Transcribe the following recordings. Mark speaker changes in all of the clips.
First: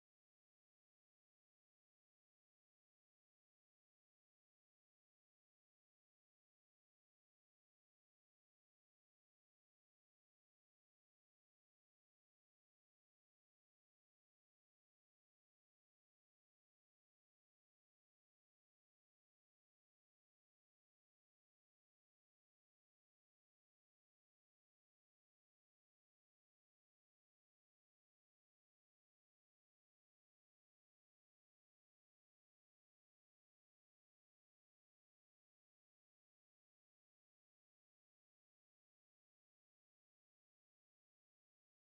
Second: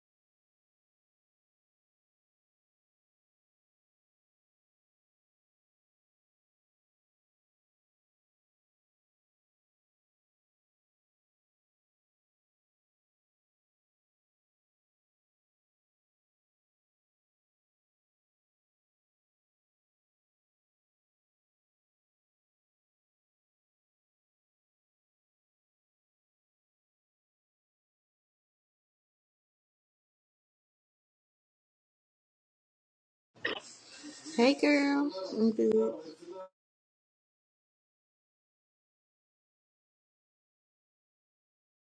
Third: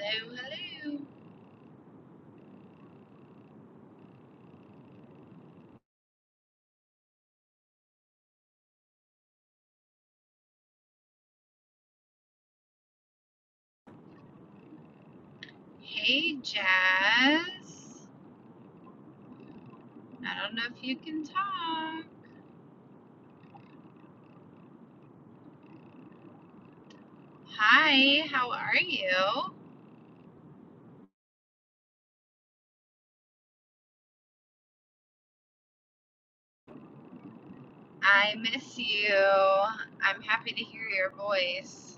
Speaker 1: Hello, hello. Hey, Jazz. I don't know if you can talk. Hi, how are you?
Speaker 2: Hey girl, I'm good.
Speaker 1: I miss you. I'm happy to hear your voice.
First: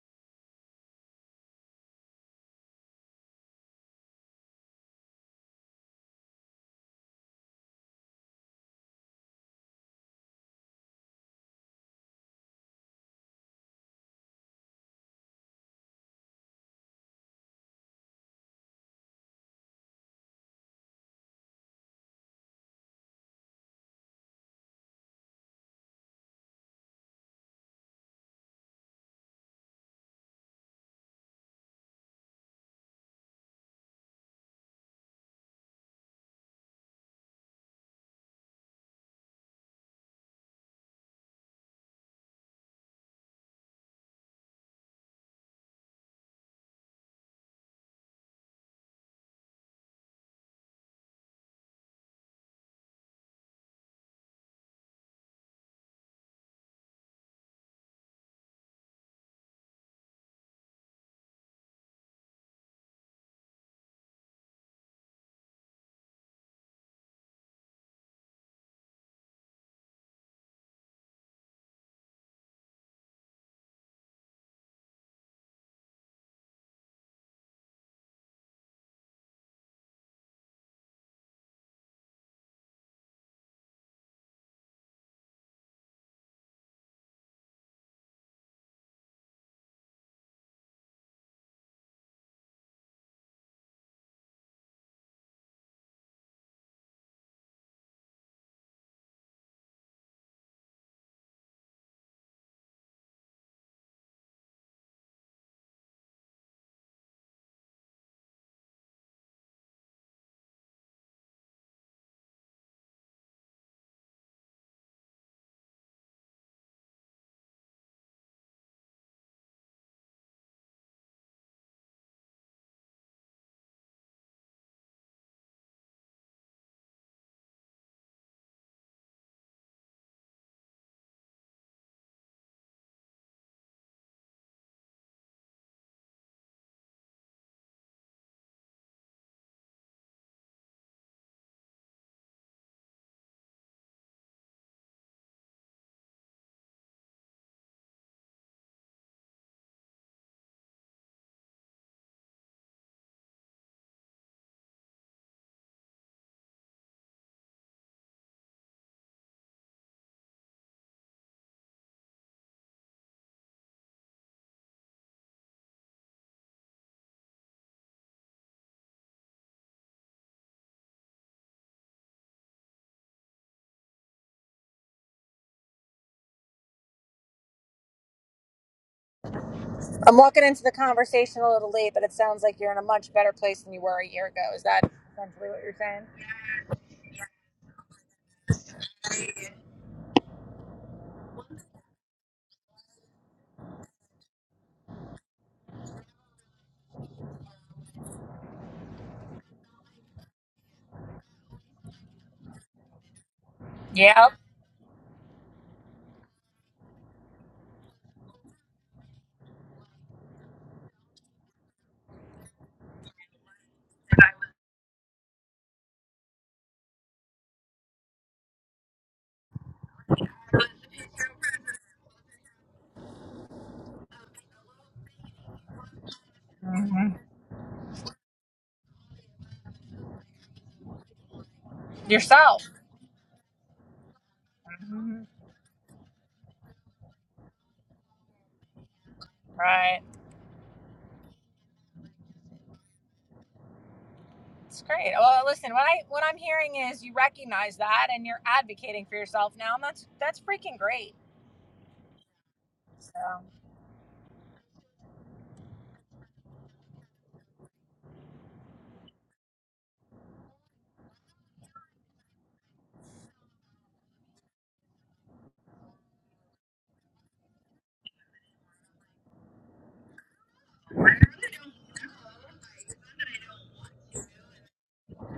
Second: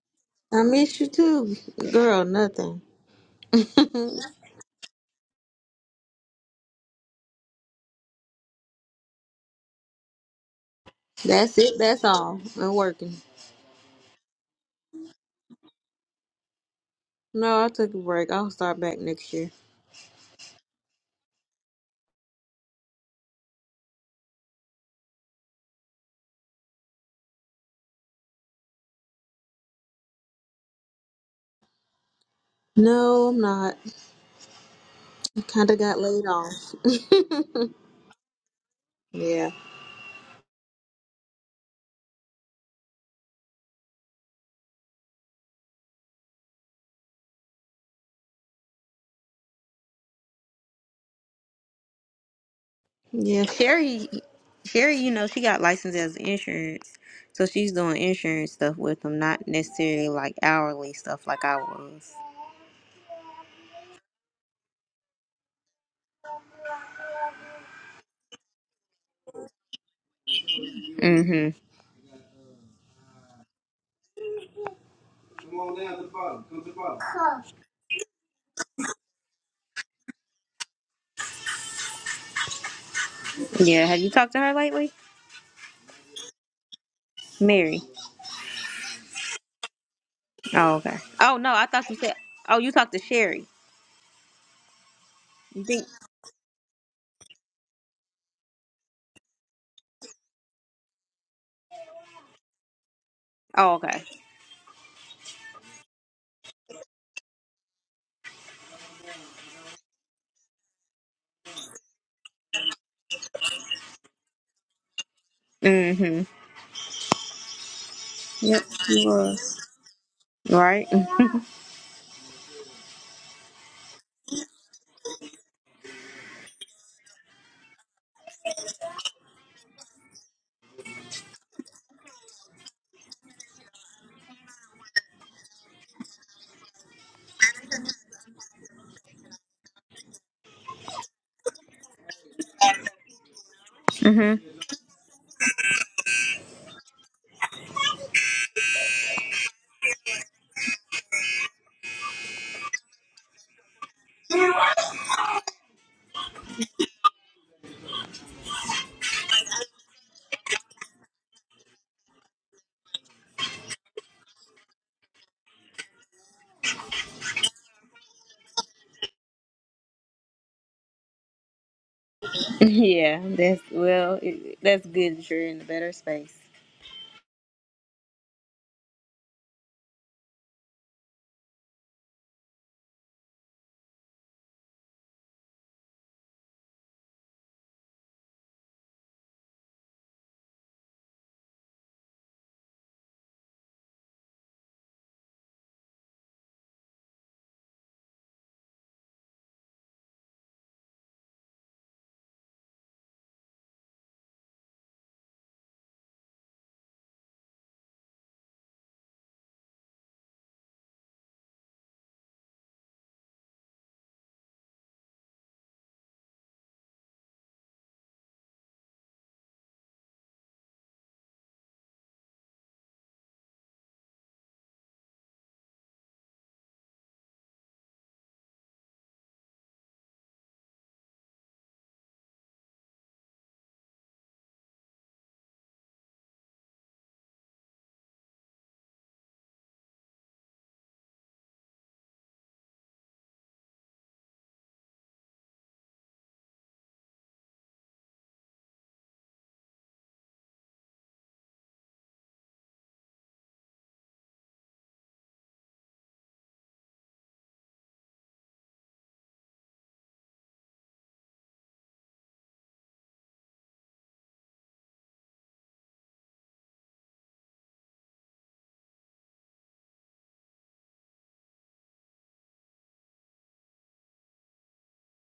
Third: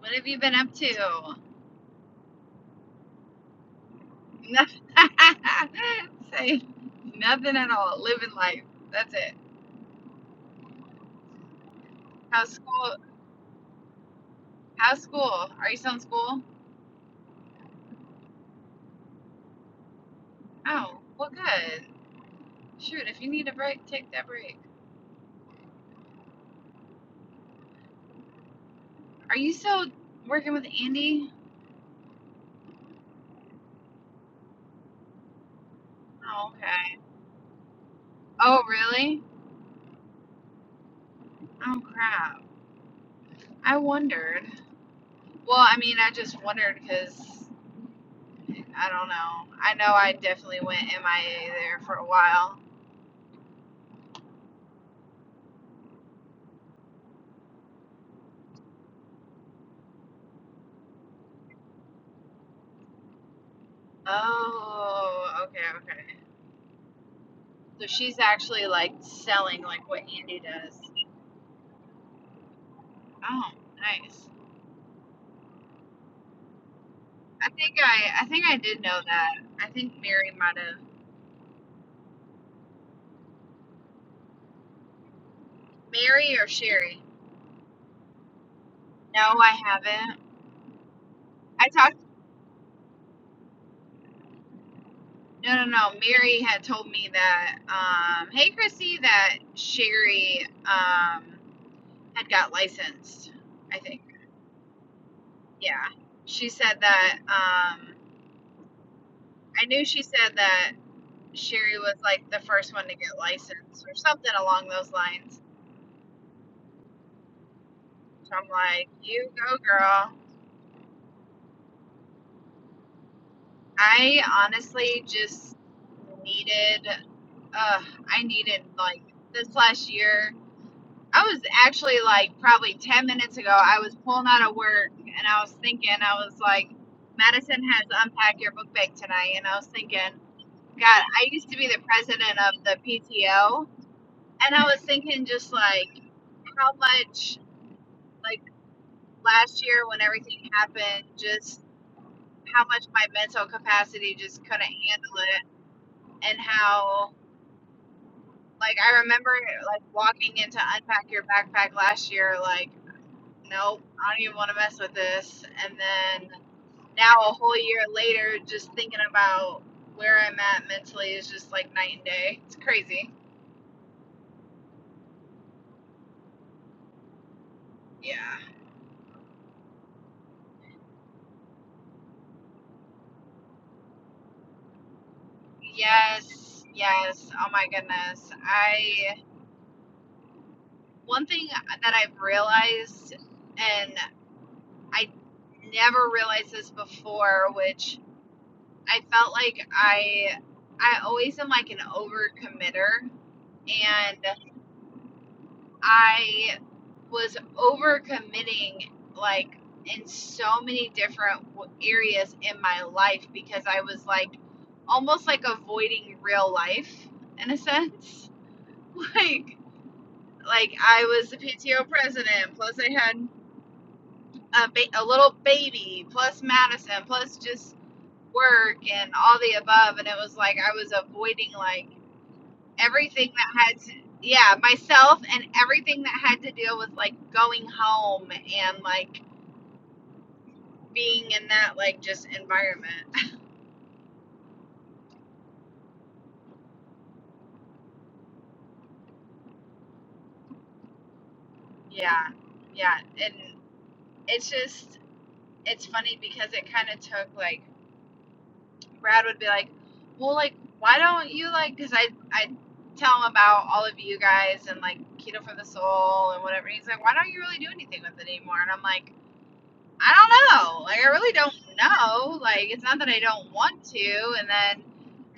Speaker 1: What have you been
Speaker 2: I
Speaker 1: up
Speaker 2: miss you
Speaker 1: to?
Speaker 2: too, girl. Nothing.
Speaker 1: Nothing. Say nothing at all. Living life. That's it.
Speaker 2: that's it. That's all.
Speaker 1: How's
Speaker 2: I'm
Speaker 1: school?
Speaker 2: working.
Speaker 1: How's school? Are you still in school?
Speaker 2: No, I took a break. I'll start back next year.
Speaker 1: Oh, well, good. Shoot, if you need a break, take that break. Are you still working with Andy?
Speaker 2: No, I'm not. Kind of got laid
Speaker 1: Oh,
Speaker 2: off.
Speaker 1: okay. Oh, really?
Speaker 2: yeah,
Speaker 1: Oh, crap. I wondered. Well, I mean, I just wondered because I don't know. I know I definitely went MIA there for a while.
Speaker 2: yeah. Sherry, Sherry, you know she got licensed as insurance, so she's doing insurance stuff with them, not necessarily like hourly stuff like I was.
Speaker 1: Oh, okay, okay. So she's actually like selling like what Andy does.
Speaker 2: Mhm.
Speaker 1: Oh, nice. I think I I think I did know that. I think Mary might have.
Speaker 2: Yeah. Have you talked to her lately,
Speaker 1: Mary or Sherry?
Speaker 2: Mary?
Speaker 1: No, I haven't.
Speaker 2: Oh, okay. Oh no, I
Speaker 1: I
Speaker 2: thought
Speaker 1: talked
Speaker 2: you said. Oh, you talked to Sherry.
Speaker 1: No, no,
Speaker 2: You think?
Speaker 1: no. Mary had told me that, um, hey, Christy, that Sherry um, had got licensed,
Speaker 2: Oh,
Speaker 1: I think.
Speaker 2: okay.
Speaker 1: Yeah. She said that, um, I knew she said that Sherry was like the first one to get licensed or something along those lines.
Speaker 2: Mhm.
Speaker 1: So I'm
Speaker 2: Yep,
Speaker 1: like,
Speaker 2: she
Speaker 1: you
Speaker 2: was.
Speaker 1: go, girl.
Speaker 2: Right.
Speaker 1: I honestly just needed, uh, I needed like this last year. I was actually like probably 10 minutes ago, I was pulling out of work and I was thinking, I was like, Madison has Unpack Your Book Bag tonight. And I was thinking, God, I used to be the president of the PTO.
Speaker 2: Mhm.
Speaker 1: And I was thinking just like how much, like last year when everything happened, just how much my mental capacity just couldn't handle it. And how, like, I remember like walking into Unpack Your Backpack last year, like, nope, I don't even want to mess with this. And then now, a whole year later, just thinking about where I'm at mentally is just like night and day. It's crazy.
Speaker 2: Yeah. That's well. It, that's good. that You're in a better space.
Speaker 1: Yeah.
Speaker 3: I'm walking into the conversation a little late, but it sounds like you're in a much better place than you were a year ago. Is that essentially what you're saying?
Speaker 1: Yes, yes. Oh my goodness. I, one thing that I've realized, and I never realized this before, which I felt like I, I always am like an overcommitter. And
Speaker 3: Yep.
Speaker 1: I was overcommitting like in so many different areas in my life because I was like almost like avoiding real life in a sense. Like like I was the PTO president, plus I had a, ba- a little baby, plus Madison,
Speaker 3: hmm
Speaker 1: plus just work and all the above and it was like I was avoiding like
Speaker 3: Yourself.
Speaker 1: everything that had to, yeah, myself
Speaker 3: hmm
Speaker 1: and everything that had to deal with like going home and like
Speaker 3: Right.
Speaker 1: being in that like just environment.
Speaker 3: It's great. Well, listen, what I what I'm hearing is you recognize that and you're advocating for yourself now, and that's that's freaking great.
Speaker 1: Yeah. Yeah. And
Speaker 3: So.
Speaker 1: it's just, it's funny because it kind of took like, Brad would be like, well, like, why don't you like, cause I, I tell him about all of you guys and like Keto for the Soul and whatever. And he's like, why don't you really do anything with it anymore? And I'm like, I don't know. Like I really don't know. Like it's not that I don't want to, and then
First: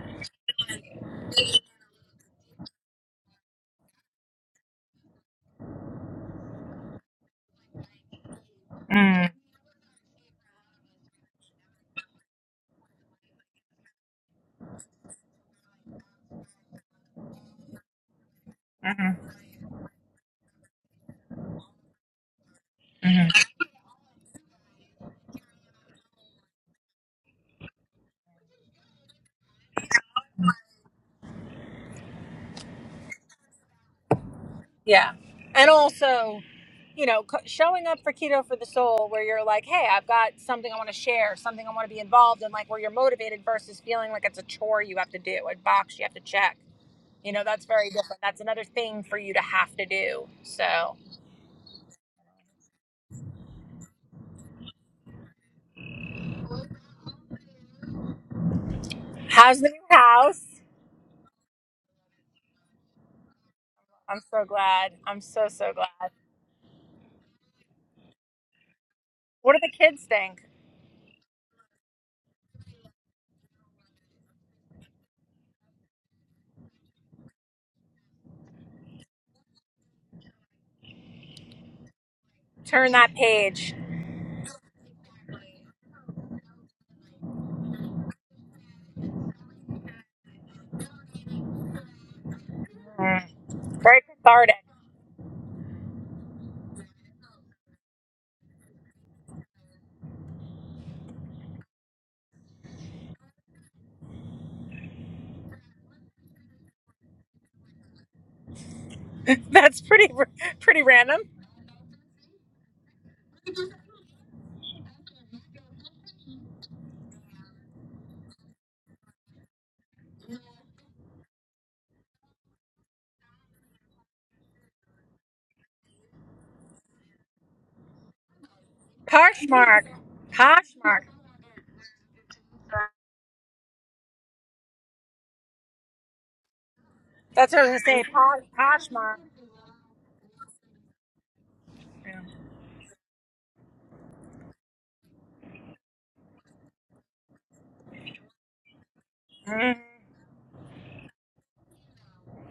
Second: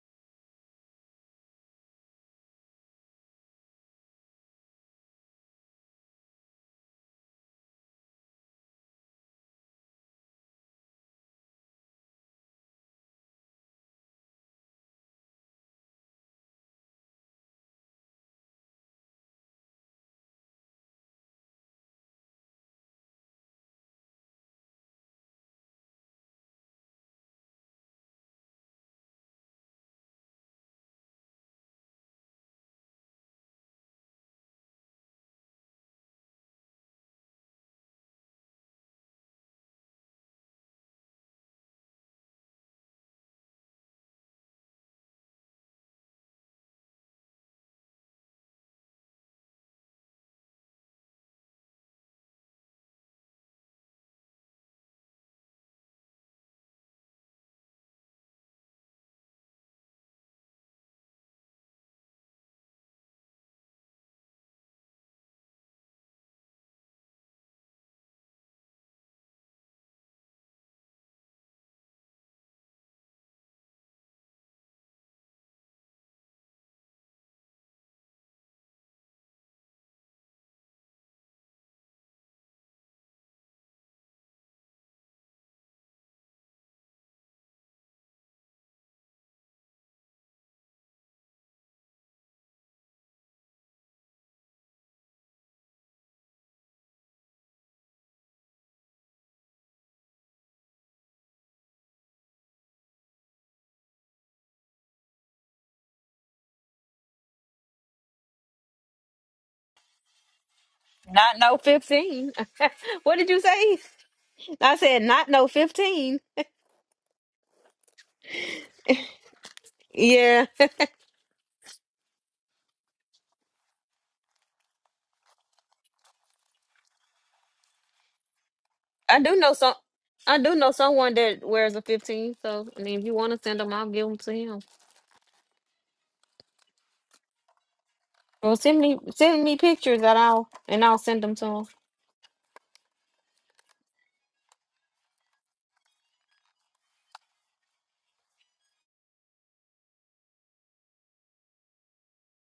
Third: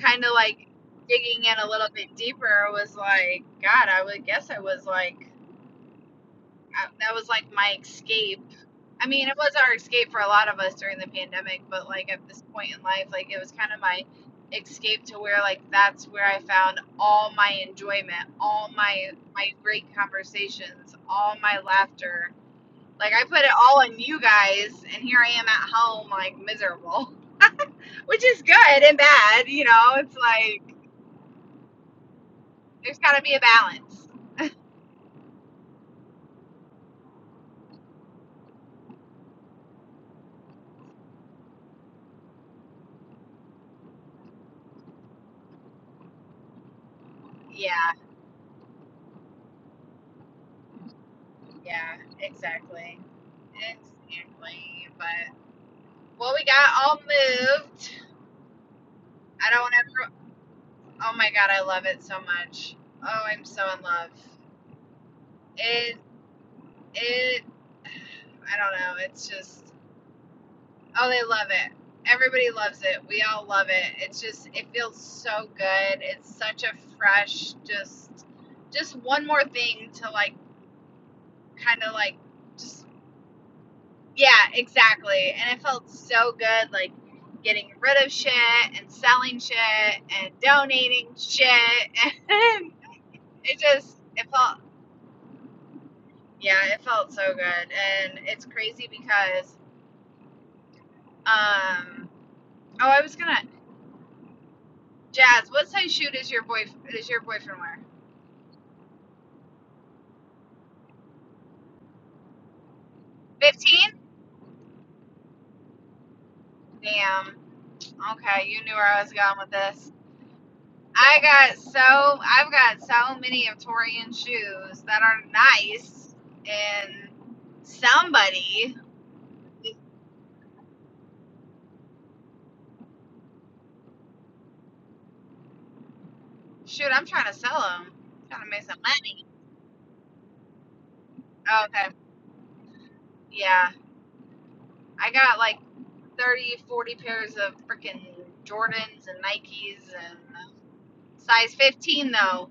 Speaker 1: kind of like digging in a little bit deeper was like, God, I would guess I was like, I, that was like my escape. I mean, it was our escape for a lot of us during the pandemic, but like at this point in life, like it was kind of my escape to where like that's where I found all my enjoyment, all my
Speaker 3: Mm-hmm.
Speaker 1: my great conversations, all my laughter like I put it all on you guys, and here I am at home, like miserable, which is good and bad. You know, it's like there's got to be a balance.
Speaker 3: Yeah. And also, you know, co- showing up for Keto for the Soul, where you're like, hey, I've got something I want to share, something I want to be involved in, like where you're motivated versus feeling like it's a chore you have to do, a box you have to check. You know, that's very
Speaker 1: Yeah,
Speaker 3: different. That's another thing for you to have to do. So,
Speaker 1: yeah, exactly, exactly. But well, we got all moved. I
Speaker 3: how's the
Speaker 1: don't
Speaker 3: new
Speaker 1: ever.
Speaker 3: house?
Speaker 1: Oh my god, I love it so much. Oh, I'm so in love.
Speaker 3: I'm so glad. I'm so, so glad.
Speaker 1: It, it. I don't know. It's
Speaker 3: What do
Speaker 1: just.
Speaker 3: the kids think?
Speaker 1: Oh, they love it. Everybody loves it. We all love it. It's just it feels so good. It's such a fresh just just one more thing to like kind of like just
Speaker 3: Turn that page.
Speaker 1: yeah, exactly. And it felt so good like getting rid of shit and selling shit and donating shit and
Speaker 3: Mm,
Speaker 1: it just
Speaker 3: very
Speaker 1: it
Speaker 3: cathartic.
Speaker 1: felt yeah, it felt so good. And it's crazy because um oh, I was going to Jazz, what size shoe does your boy does your boyfriend wear?
Speaker 3: That's pretty, pretty random.
Speaker 2: Not no 15. what did you
Speaker 1: 15?
Speaker 2: say? I said not no 15.
Speaker 1: Damn. Okay, you knew where I was going with this.
Speaker 2: Yeah.
Speaker 1: I got so I've got so many of Torian shoes that are nice, and somebody,
Speaker 2: I do know some
Speaker 3: Poshmark.
Speaker 2: I do know
Speaker 3: Poshmark.
Speaker 2: someone that wears a 15. So I mean if you want to send them, I'll give them to him.
Speaker 1: shoot, I'm trying to
Speaker 3: That's
Speaker 1: sell
Speaker 3: what I was
Speaker 1: them.
Speaker 3: gonna say.
Speaker 1: I'm trying to
Speaker 2: Well
Speaker 1: make some
Speaker 2: send
Speaker 3: Posh,
Speaker 2: me
Speaker 3: Poshmark.
Speaker 1: money.
Speaker 2: send me pictures that I'll and I'll send them to
Speaker 1: Oh,
Speaker 2: him.
Speaker 1: okay, yeah, I got like 30, 40 pairs of freaking Jordans and
Speaker 3: Mhm.
Speaker 1: Nikes and size 15 though.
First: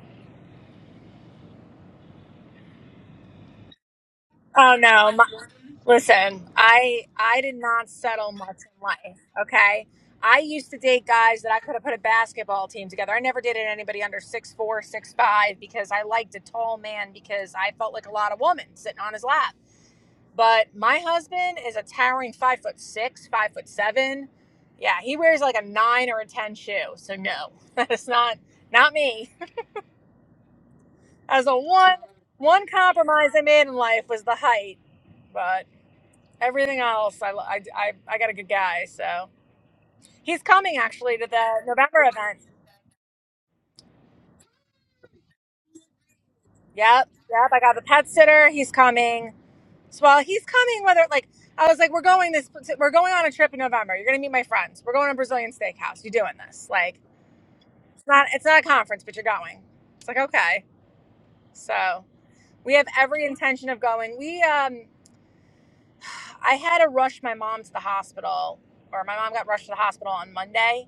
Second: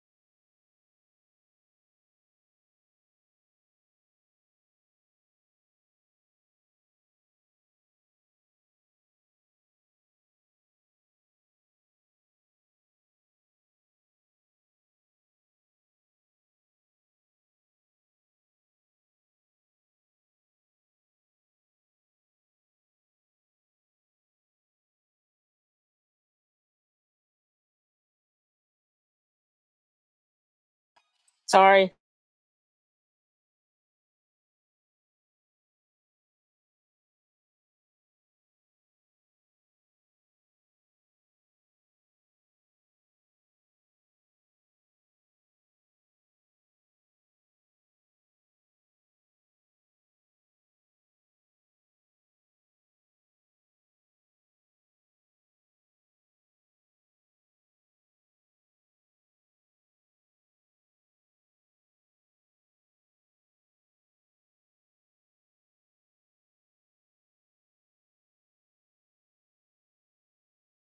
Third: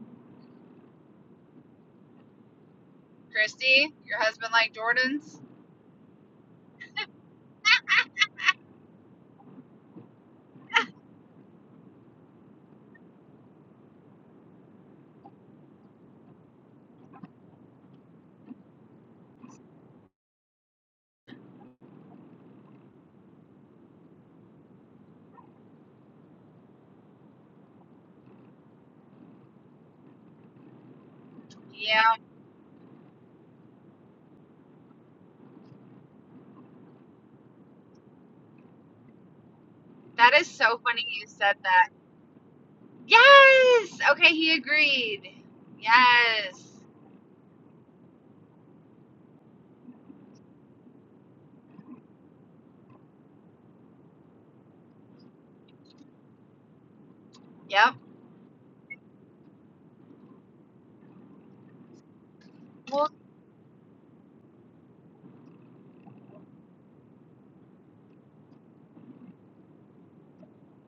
Speaker 1: Christy, your husband like
Speaker 3: Oh no! My,
Speaker 1: Jordans?
Speaker 3: listen, I I did not settle much in life. Okay, I used to date guys that I could have put a basketball team together. I never dated anybody under six four, six five because I liked a tall man because I felt like a lot of woman sitting on his lap. But my husband is a towering five foot six, five foot seven. Yeah, he wears like a nine or a ten shoe. So no, that's not not me. As a
Speaker 2: Sorry.
Speaker 3: one
Speaker 1: Yeah,
Speaker 3: one compromise I made in life was the height, but everything else I I I, I got a good guy. So
Speaker 1: that
Speaker 3: he's
Speaker 1: is
Speaker 3: coming
Speaker 1: so funny
Speaker 3: actually
Speaker 1: you
Speaker 3: to
Speaker 1: said
Speaker 3: the
Speaker 1: that.
Speaker 3: November event.
Speaker 1: Yes. Okay, he agreed. Yes.
Speaker 3: Yep, yep. I got the pet sitter. He's coming. So well, he's coming. Whether like I was like, we're going this. We're going on a trip in November. You're gonna meet my friends. We're going to a Brazilian steakhouse. You're doing this. Like
Speaker 1: Yep.
Speaker 3: it's not it's not a conference, but you're going. It's like okay. So we have
Speaker 1: Well,
Speaker 3: every intention of going. We um I had to rush my mom to the hospital, or my mom got rushed to the hospital on Monday,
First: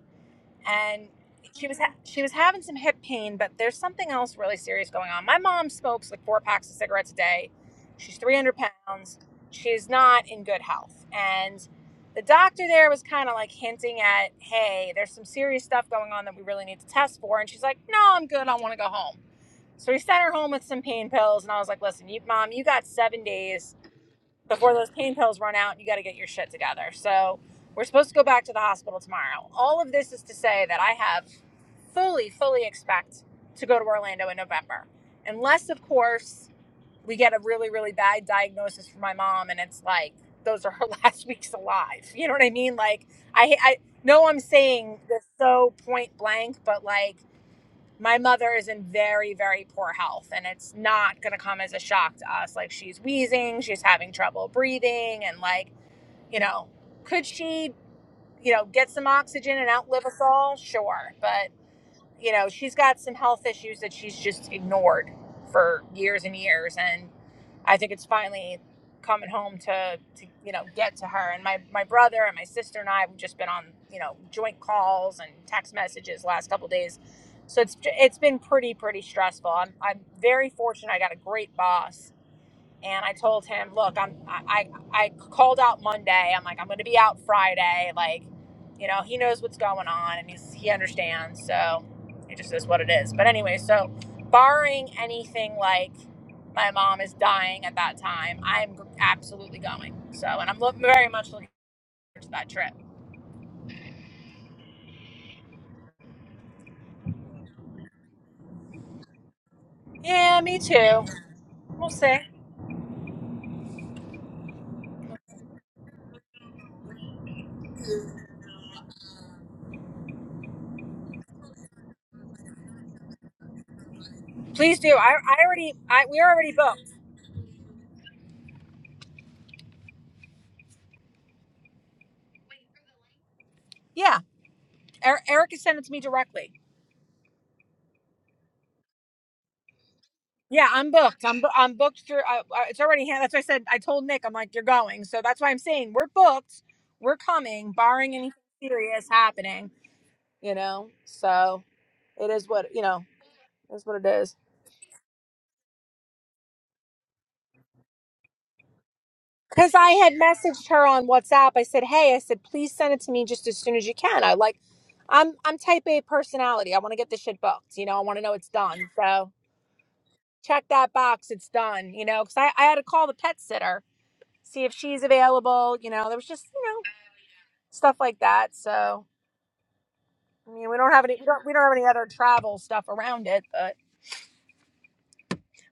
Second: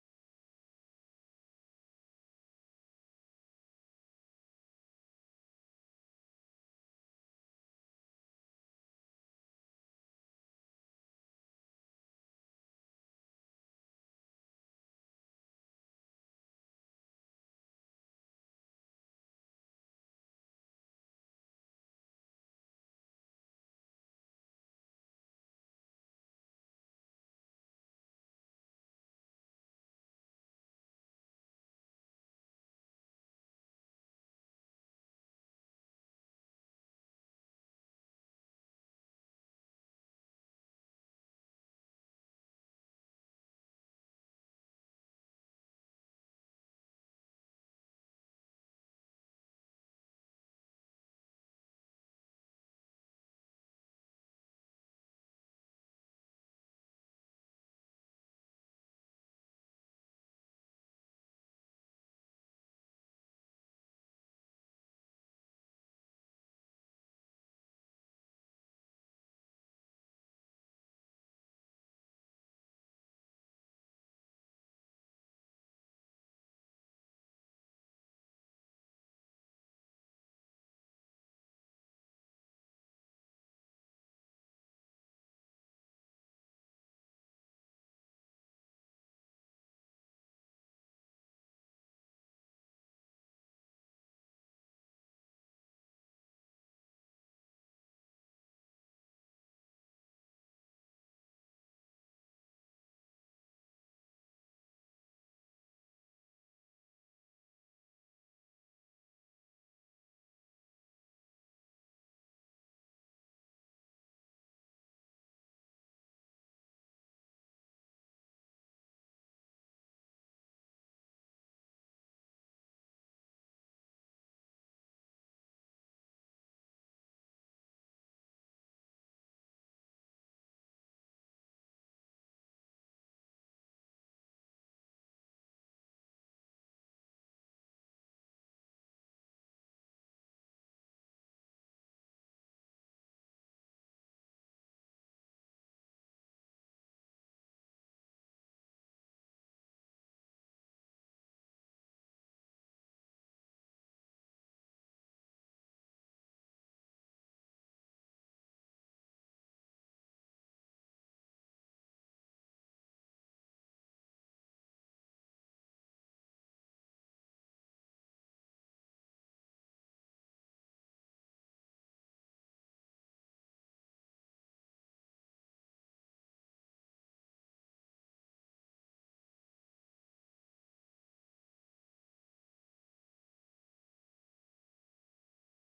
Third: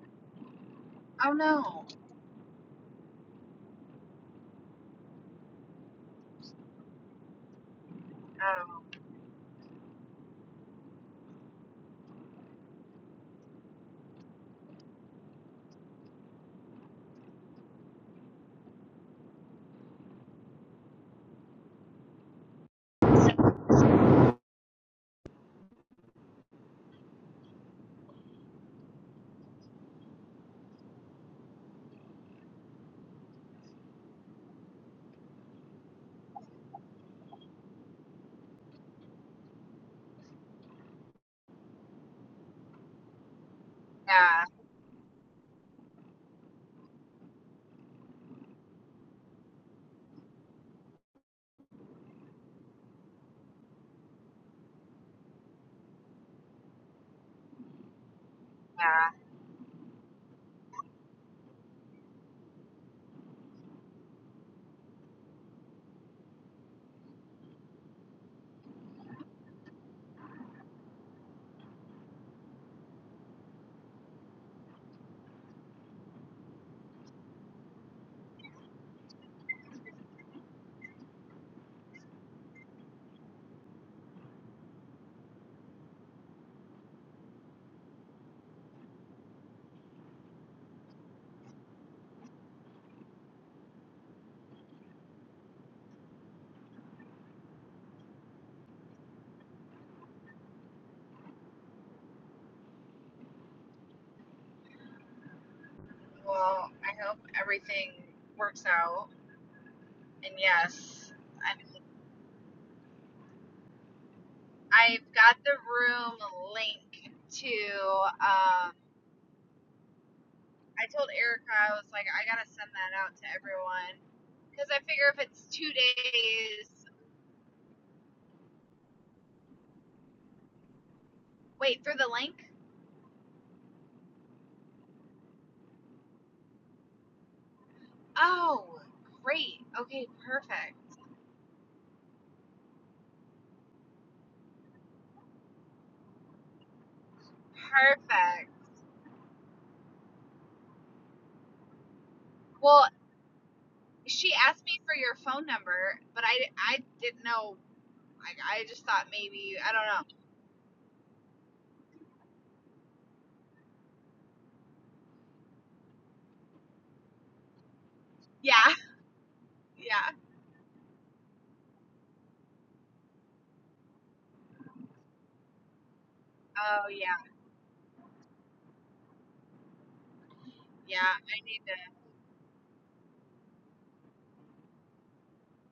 Speaker 3: and
Speaker 1: oh
Speaker 3: she was
Speaker 1: no.
Speaker 3: ha- she was having some hip pain, but there's something else really serious going on. My mom smokes like four packs of cigarettes a day. She's 300
Speaker 1: Oh,
Speaker 3: pounds. She's not in good health, and the doctor there was kind of like hinting at, "Hey, there's some serious stuff going on that we really need to test for." And she's like, "No, I'm good. I want to go home." So he sent her home with some pain pills, and I was like, "Listen, you mom, you got seven days before those pain pills run out and you got to get your shit together. So we're supposed to go back to the hospital tomorrow. All of this is to say that I have fully, fully expect to go to Orlando in November. Unless, of course, we get a really, really bad diagnosis for my mom and it's like, those are her last weeks alive. You know what I mean? Like, I, I know I'm
Speaker 1: yeah,
Speaker 3: saying this so point blank, but like, my mother is in very very poor health and it's not going to come as a shock to us like she's wheezing she's having trouble breathing and like you know could she you know get some
Speaker 1: yeah.
Speaker 3: oxygen and outlive us all sure but you know, she's got some health issues that she's just ignored for years and years. And I think it's finally coming home to, to you know, get to her. And my, my brother and my sister and I have just been on, you know, joint calls and text messages the last couple of days. So it's, it's been pretty, pretty stressful. I'm, I'm very fortunate. I got a great boss and I told him, look, I'm I I, I called out Monday. I'm like, I'm gonna be out Friday. Like, you know, he knows what's going on and he's he understands. So it just is what it is. But anyway, so barring anything like my mom is dying at that time, I'm absolutely going. So and I'm look, very much looking forward to that trip.
Speaker 1: Well, I hope everything works out. And
Speaker 3: Yeah, me too.
Speaker 1: yes, I,
Speaker 3: We'll see.
Speaker 1: I've got the room link to. Um, I told Erica I was like, I gotta send that out to everyone because
Speaker 3: Please
Speaker 1: I
Speaker 3: do.
Speaker 1: figure
Speaker 3: I,
Speaker 1: if it's
Speaker 3: I
Speaker 1: two
Speaker 3: already I we are already
Speaker 1: days,
Speaker 3: booked.
Speaker 1: wait through the link.
Speaker 3: Yeah, er- Erica sent it to me directly.
Speaker 1: Oh, great. Okay,
Speaker 3: Yeah,
Speaker 1: perfect,
Speaker 3: I'm booked. I'm bo- I'm booked through. I, I, it's already hand. That's why I said I told Nick. I'm like, you're going. So that's why I'm saying we're booked. We're coming, barring anything
Speaker 1: perfect.
Speaker 3: serious happening. You know. So it is what you
Speaker 1: Well,
Speaker 3: know. That's what it
Speaker 1: she
Speaker 3: is.
Speaker 1: asked me for your phone number, but I I didn't know. I I just thought maybe I
Speaker 3: Because
Speaker 1: don't
Speaker 3: I had
Speaker 1: know.
Speaker 3: messaged her on WhatsApp. I said, hey, I said, please send it to me just as soon as you can. I like, I'm I'm type A personality. I want to get this shit booked. You know, I want to know it's
Speaker 1: Yeah,
Speaker 3: done. So
Speaker 1: yeah.
Speaker 3: check that box. It's done. You know, because I I had to call the pet sitter see if she's available. You know, there was just you know.
Speaker 1: Oh yeah,
Speaker 3: stuff like that. So I mean, we don't
Speaker 1: yeah.
Speaker 3: have any we
Speaker 1: I
Speaker 3: don't, we
Speaker 1: need
Speaker 3: don't have any
Speaker 1: to.
Speaker 3: other travel stuff around it, but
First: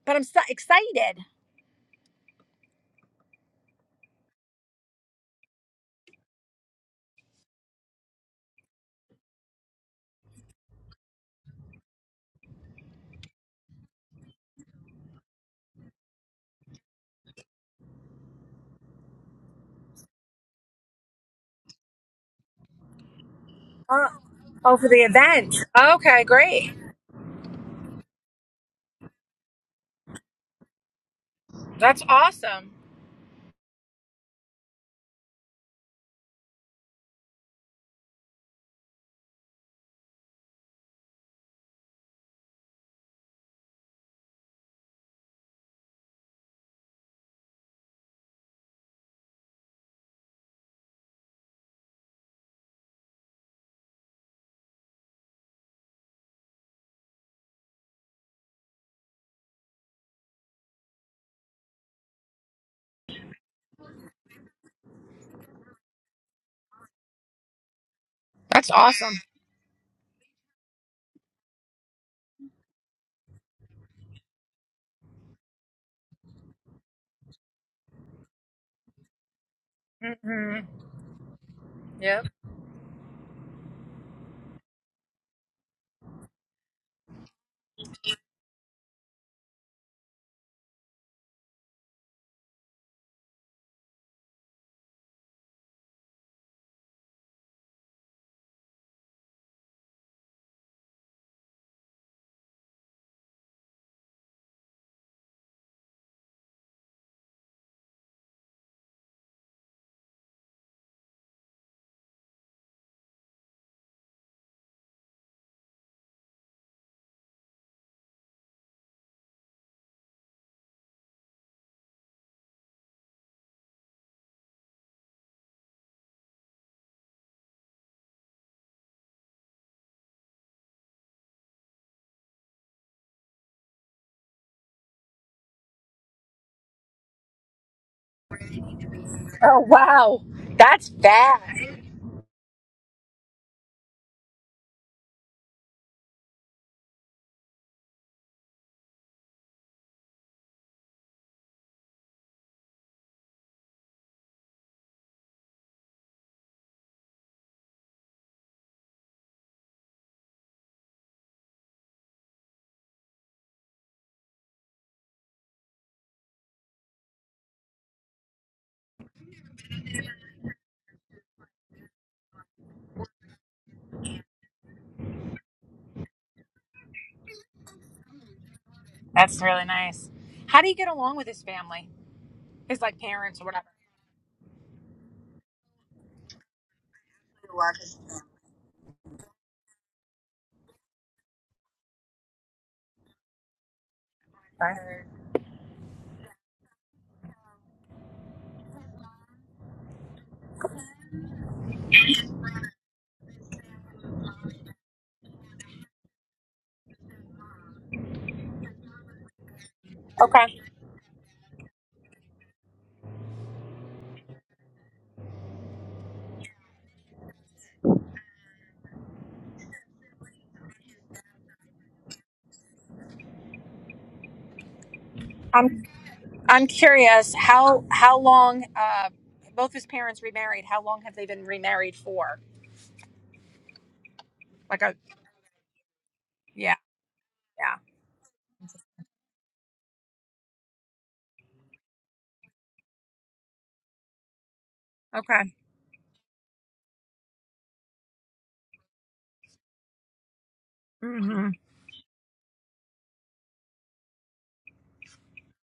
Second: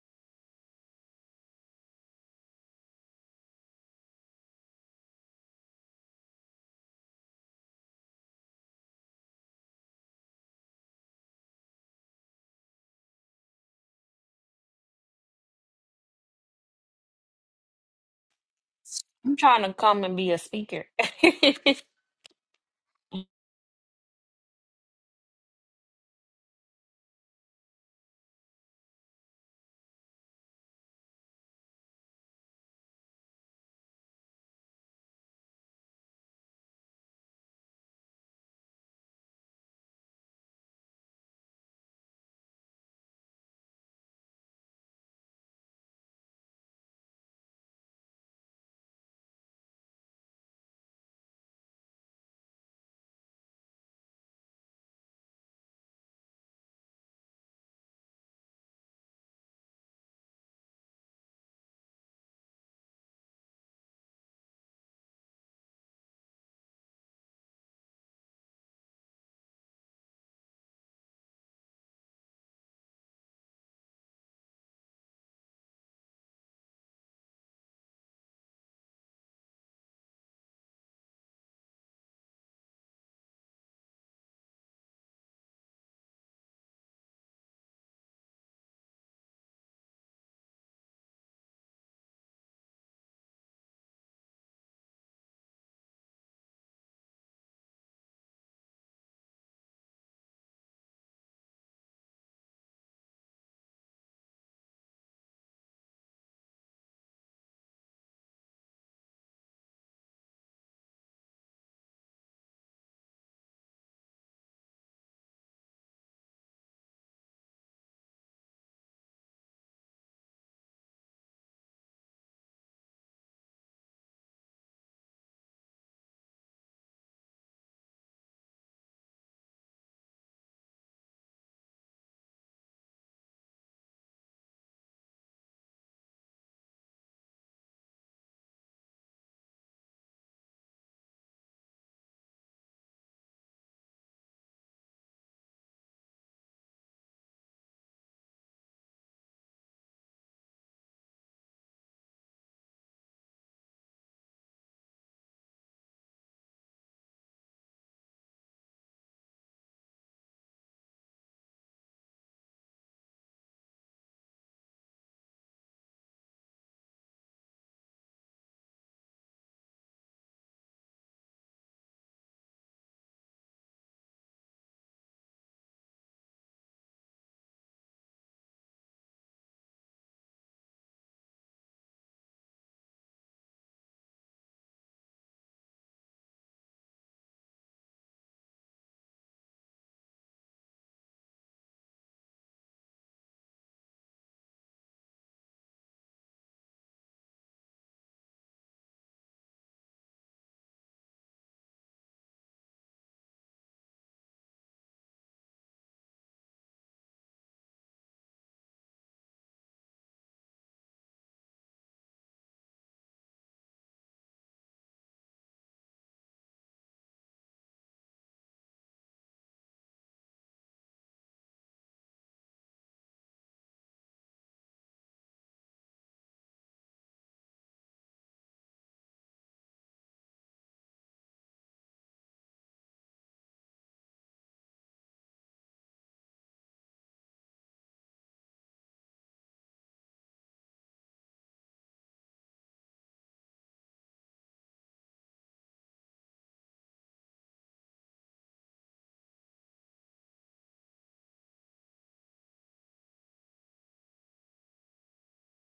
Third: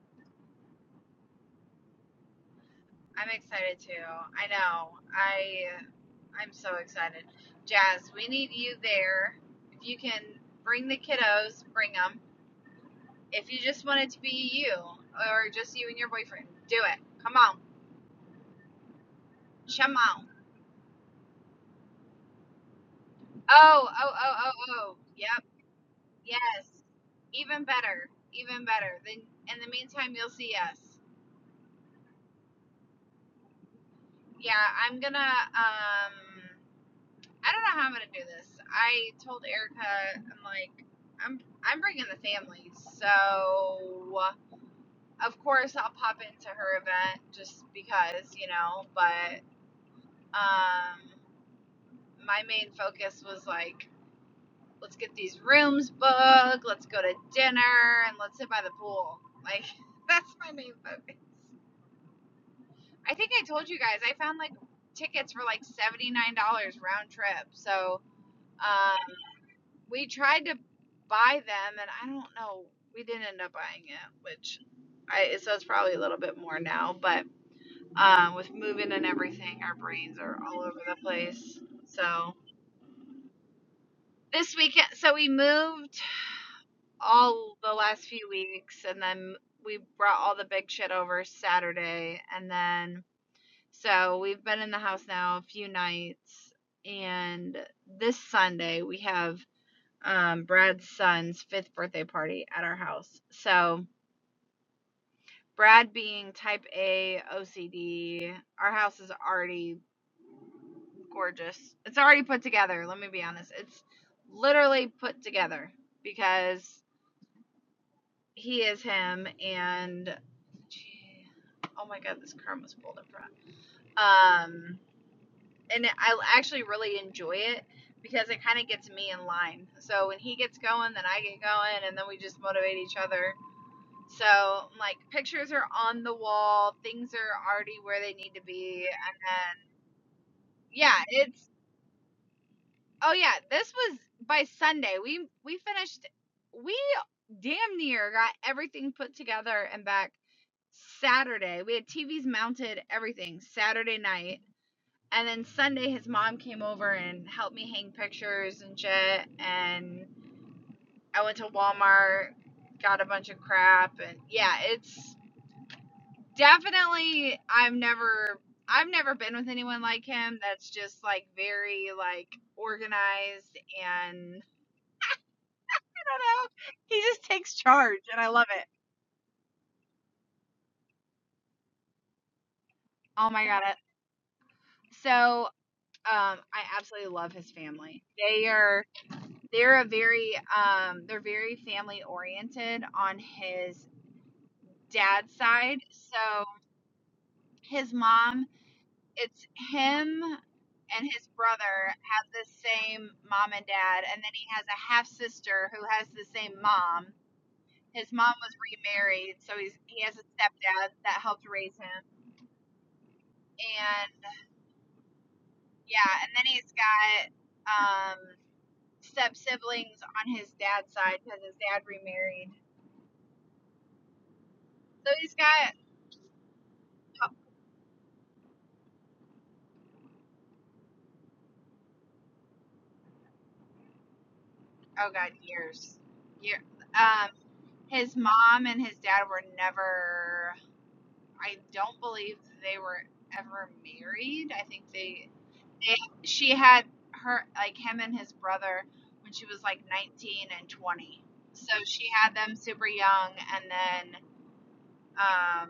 Speaker 3: but I'm so excited.
Speaker 1: I'm excited too. I know. I I'm so excited. Jazz, we need you there. If you can bring the kiddos, bring them. If you just want it to be you or just you and your boyfriend, do it. Come on,
Speaker 2: trying to
Speaker 1: come
Speaker 2: come and
Speaker 1: on.
Speaker 2: be a speaker.
Speaker 1: Oh
Speaker 3: Uh,
Speaker 1: oh oh oh
Speaker 3: oh, for
Speaker 1: oh.
Speaker 3: the
Speaker 1: Yeah,
Speaker 3: event. Okay,
Speaker 1: Yes.
Speaker 3: great.
Speaker 1: Even better. Even better. Then in the meantime you'll see us.
Speaker 3: That's awesome.
Speaker 1: Yeah, I'm gonna um I don't know how I'm gonna do this. I told Erica I'm like I'm I'm bringing the family. So of course I'll pop into her event just because, you know, but um my main focus was like let's get these rooms booked, let's go to dinner and let's sit by the pool. Like that's my main focus. I think I told you guys I found like tickets for like seventy nine dollars round trip. So
Speaker 3: That's
Speaker 1: um,
Speaker 3: awesome.
Speaker 1: we tried to buy them, and I don't know, we didn't end up buying it, which I so it's probably a little bit more now. But um, with moving and everything, our brains are
Speaker 3: hmm
Speaker 1: all over the place.
Speaker 3: Yep.
Speaker 1: So this weekend, so we moved all the last few weeks, and then we brought all the big shit over Saturday, and then So we've been in the house now a few nights, and this Sunday we have um, Brad's son's fifth birthday party at our house. So Brad, being type A OCD, our house is already gorgeous. It's already put together. Let me be honest. It's literally put together because he is him, and gee, oh my god, this chrome was pulled up front. Um, and I actually really enjoy it because it kind of gets me in line. So when he gets going, then I get going, and then we just motivate each other. So like pictures are on the wall, things are already where they need to be, and
Speaker 3: Oh
Speaker 1: then
Speaker 3: wow, that's
Speaker 1: yeah, it's
Speaker 3: fast.
Speaker 1: oh yeah, this was by Sunday. We we finished. We damn near got everything put together and back Saturday. We had TVs mounted, everything Saturday night And then Sunday, his mom came over and helped me hang pictures and shit. And I went to Walmart, got a bunch of crap, and yeah, it's definitely. I've never, I've never been with anyone like him. That's just like very like organized and I don't know. He just takes charge, and I love it.
Speaker 3: That's really nice. How do you get along with his family? His like
Speaker 1: Oh
Speaker 3: parents
Speaker 1: my
Speaker 3: or
Speaker 1: god!
Speaker 3: whatever.
Speaker 1: So um, I absolutely love his family. They are they're a very um they're very family oriented on his
Speaker 3: Right.
Speaker 1: dad's side so his mom it's him and his brother have the same mom and dad and then he has a half sister who has the same mom his mom was remarried so he's he has a
Speaker 3: Okay,
Speaker 1: stepdad that helped raise him and yeah and then he's got um step siblings on his dad's side because his dad remarried so he's got
Speaker 3: I'm I'm curious how how long uh both his parents remarried. How long have they been remarried for? Like a
Speaker 1: Oh God, years. Year.
Speaker 3: yeah
Speaker 1: Um,
Speaker 3: yeah.
Speaker 1: his mom and his dad were never. I don't believe they were ever married. I think they.
Speaker 3: Okay.
Speaker 1: they she had her like him and his brother when she was like 19 and 20.
Speaker 3: hmm
Speaker 1: So she had them super young, and then um.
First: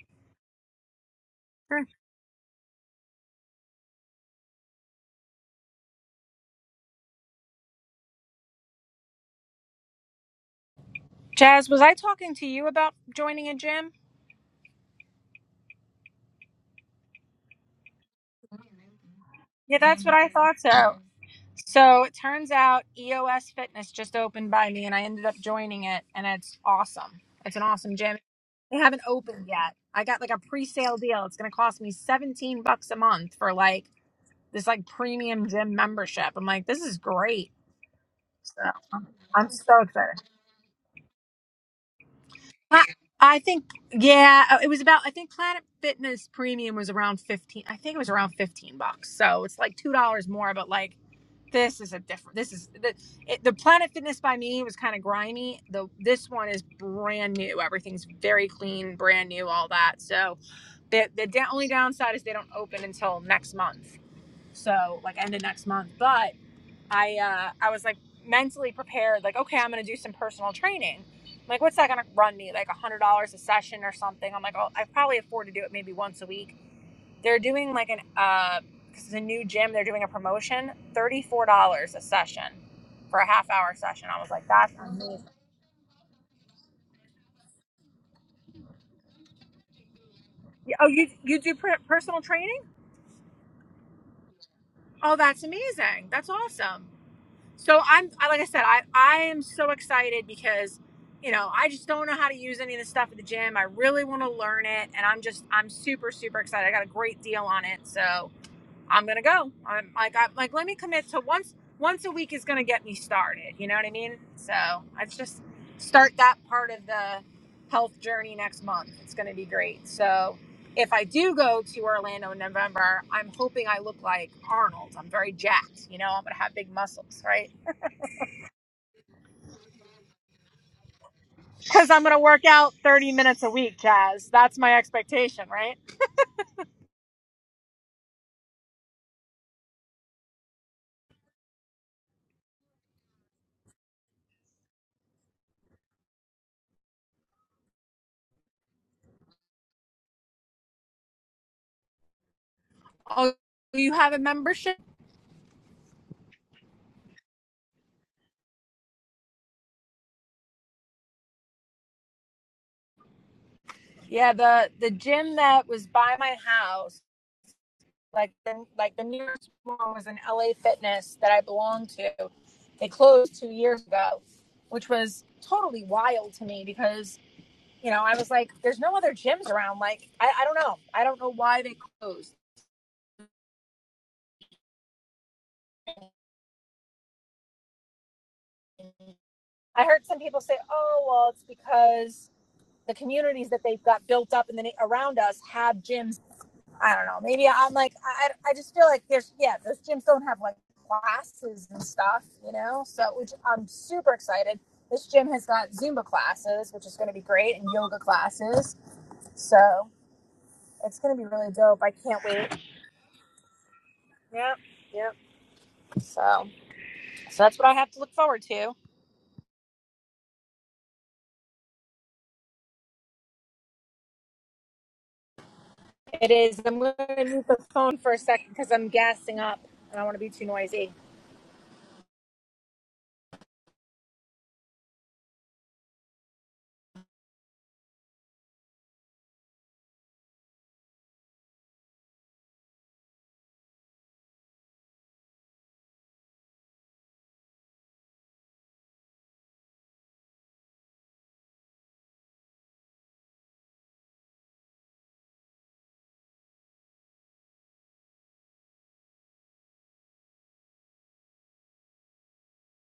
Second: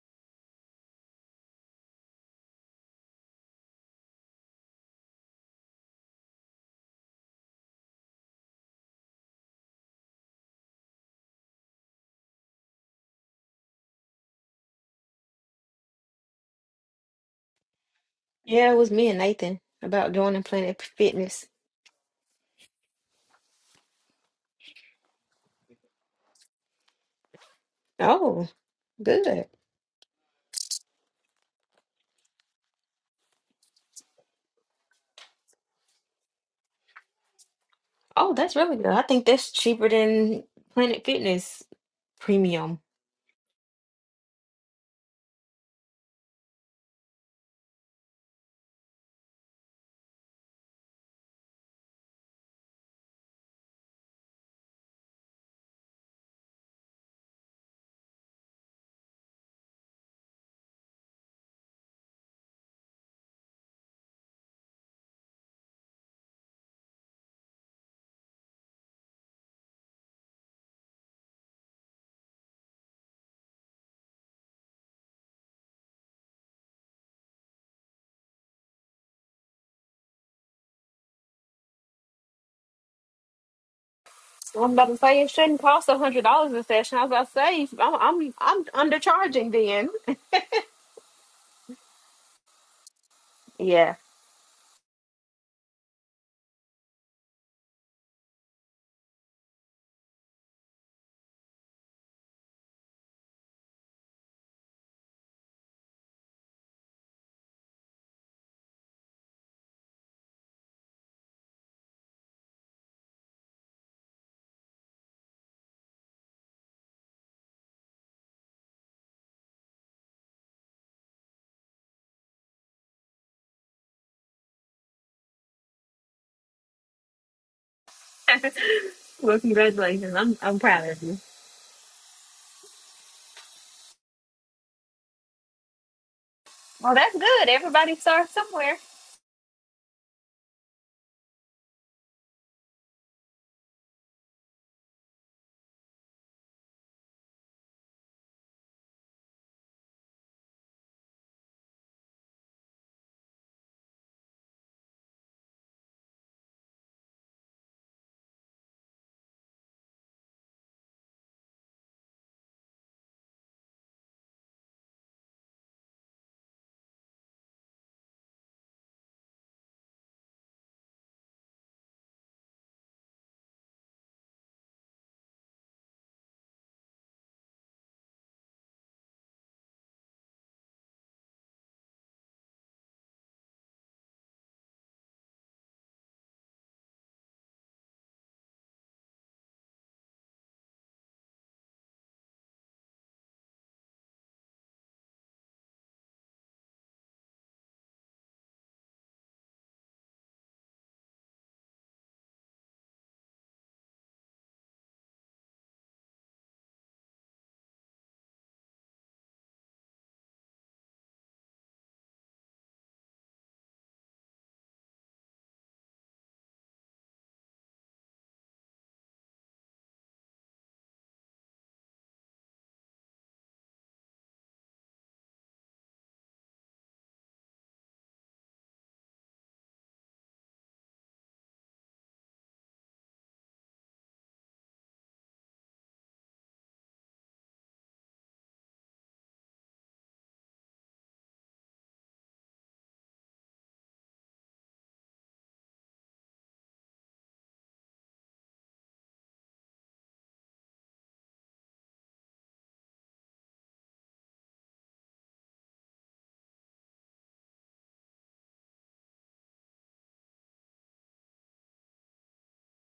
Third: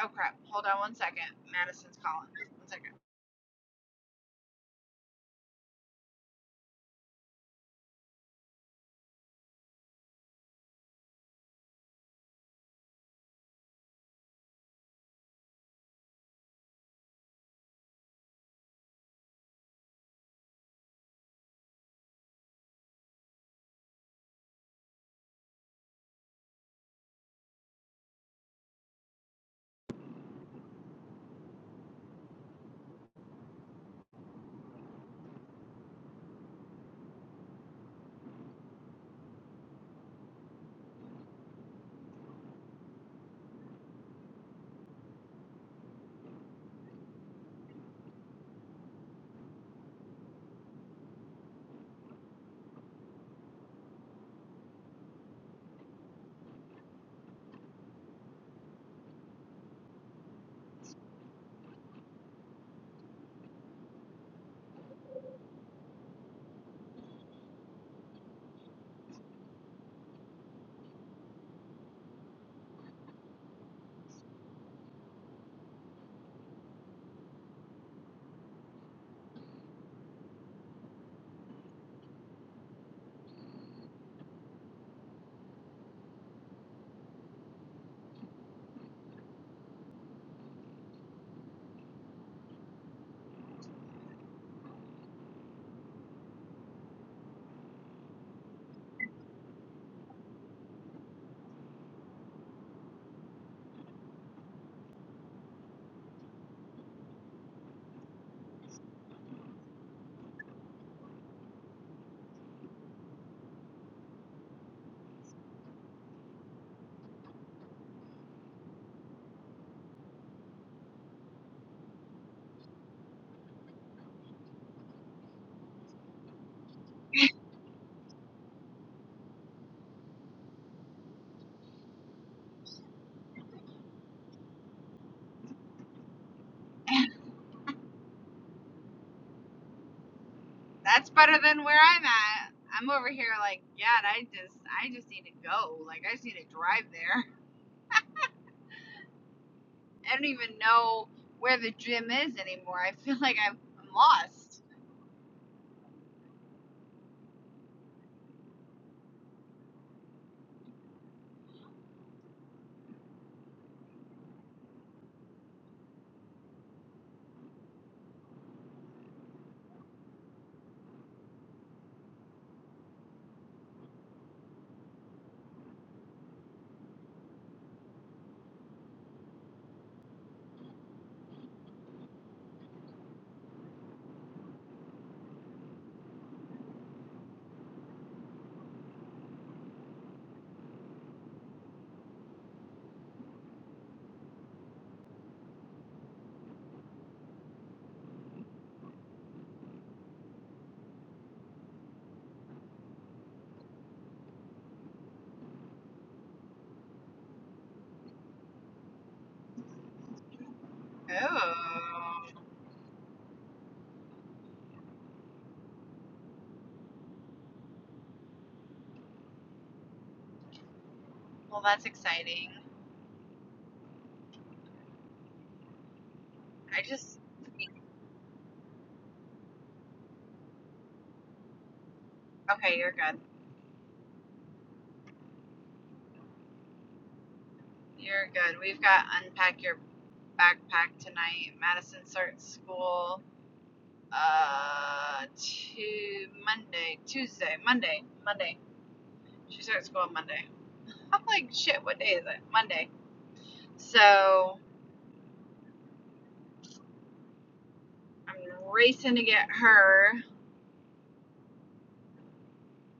Speaker 1: Oh crap! Hold on one second. Madison's calling. One second.
Speaker 3: Jazz, was I talking to you about joining a gym?
Speaker 2: Yeah, it was me and Nathan
Speaker 3: Yeah, that's
Speaker 2: about
Speaker 3: what I
Speaker 2: joining
Speaker 3: thought
Speaker 2: Planet
Speaker 3: so.
Speaker 2: Fitness.
Speaker 3: So it turns out EOS Fitness just opened by me and I ended up joining it and it's awesome. It's an awesome gym.
Speaker 2: Oh,
Speaker 3: They haven't opened
Speaker 2: good.
Speaker 3: yet. I got like a pre-sale deal. It's going to cost me 17 bucks a month for like this like premium gym membership. I'm like, this is great.
Speaker 2: Oh, that's
Speaker 3: So
Speaker 2: really good. I
Speaker 3: I'm
Speaker 2: think
Speaker 3: I'm
Speaker 2: that's
Speaker 3: so
Speaker 2: cheaper
Speaker 3: excited.
Speaker 2: than Planet Fitness Premium.
Speaker 3: I I think yeah, uh, it was about I think Planet Fitness Premium was around 15. I think it was around 15 bucks. So it's like $2 more but like this is a different this is the it, the Planet Fitness by me was kind of grimy. The this one is brand new. Everything's very clean, brand new, all that. So the the da- only downside is they don't open until next month. So like end of next month, but I uh, I was like mentally prepared, like, okay, I'm gonna do some personal training. I'm like, what's that gonna run me? Like a hundred dollars a session or something. I'm like, oh, I probably afford to do it maybe once a week. They're doing like an uh, because it's a new gym. They're doing a promotion, thirty four dollars a session for a half hour session. I was like, that's
Speaker 2: I'm about to say
Speaker 3: amazing.
Speaker 2: it shouldn't cost a hundred dollars a session. I was about to say I'm I'm I'm undercharging then.
Speaker 3: Yeah, Oh, you you do per- personal training?
Speaker 2: Yeah.
Speaker 3: Oh, that's amazing. That's awesome. So I'm I- like I said, I I am so excited because you know I just don't know how to use any of the stuff at the gym. I really want to learn it, and I'm just I'm super super excited. I got a great deal on it, so I'm gonna go. I'm like I am like let me commit to once once a week is gonna get me started. You know what I mean? So let's just start that part of the health journey next month. It's gonna be great. So. If I do go to Orlando in November, I'm hoping I look like Arnold. I'm very jacked, you know, I'm gonna have big muscles, right?
Speaker 2: well, congratulations. I'm I'm proud of you.
Speaker 3: Because I'm going to work out 30 minutes a week, Jazz. That's my expectation, right?
Speaker 2: Well, that's good. Everybody starts somewhere.
Speaker 1: That's better than where I'm at. I'm over here like, yeah, I just, I just need to go. Like, I just need to drive there. I don't even know where the gym is anymore. I feel
Speaker 3: Oh,
Speaker 1: like I'm,
Speaker 3: you have a
Speaker 1: lost.
Speaker 3: membership? Yeah, the the gym that was by my house, like the, like the nearest one was an LA Fitness that I belonged to. They closed two years ago, which was totally wild to me because you know I was like, there's no other gyms around. Like I, I don't know, I don't know why they closed. I heard some people say, oh well, it's because the communities that they've got built up and then around us have gyms. I don't know. Maybe I'm like I, I just feel like there's yeah those gyms don't have like classes and stuff, you know. So which I'm super excited. This gym has got Zumba classes, which is going to be great, and yoga classes. So it's going to be really dope. I can't
Speaker 1: Oh,
Speaker 3: wait. Yep. Yep. So, so that's what I have to look forward to.
Speaker 1: well, that's exciting.
Speaker 3: It is. I'm
Speaker 1: I
Speaker 3: going
Speaker 1: just,
Speaker 3: to mute the phone for a second because I'm gassing up. I don't want to be too noisy.
Speaker 1: okay, you're good. You're good. We've got unpack your backpack tonight. Madison starts school. Uh, to Monday, Tuesday, Monday, Monday. She starts school on Monday. I'm like, shit. What day is it? Monday. So I'm racing to get her.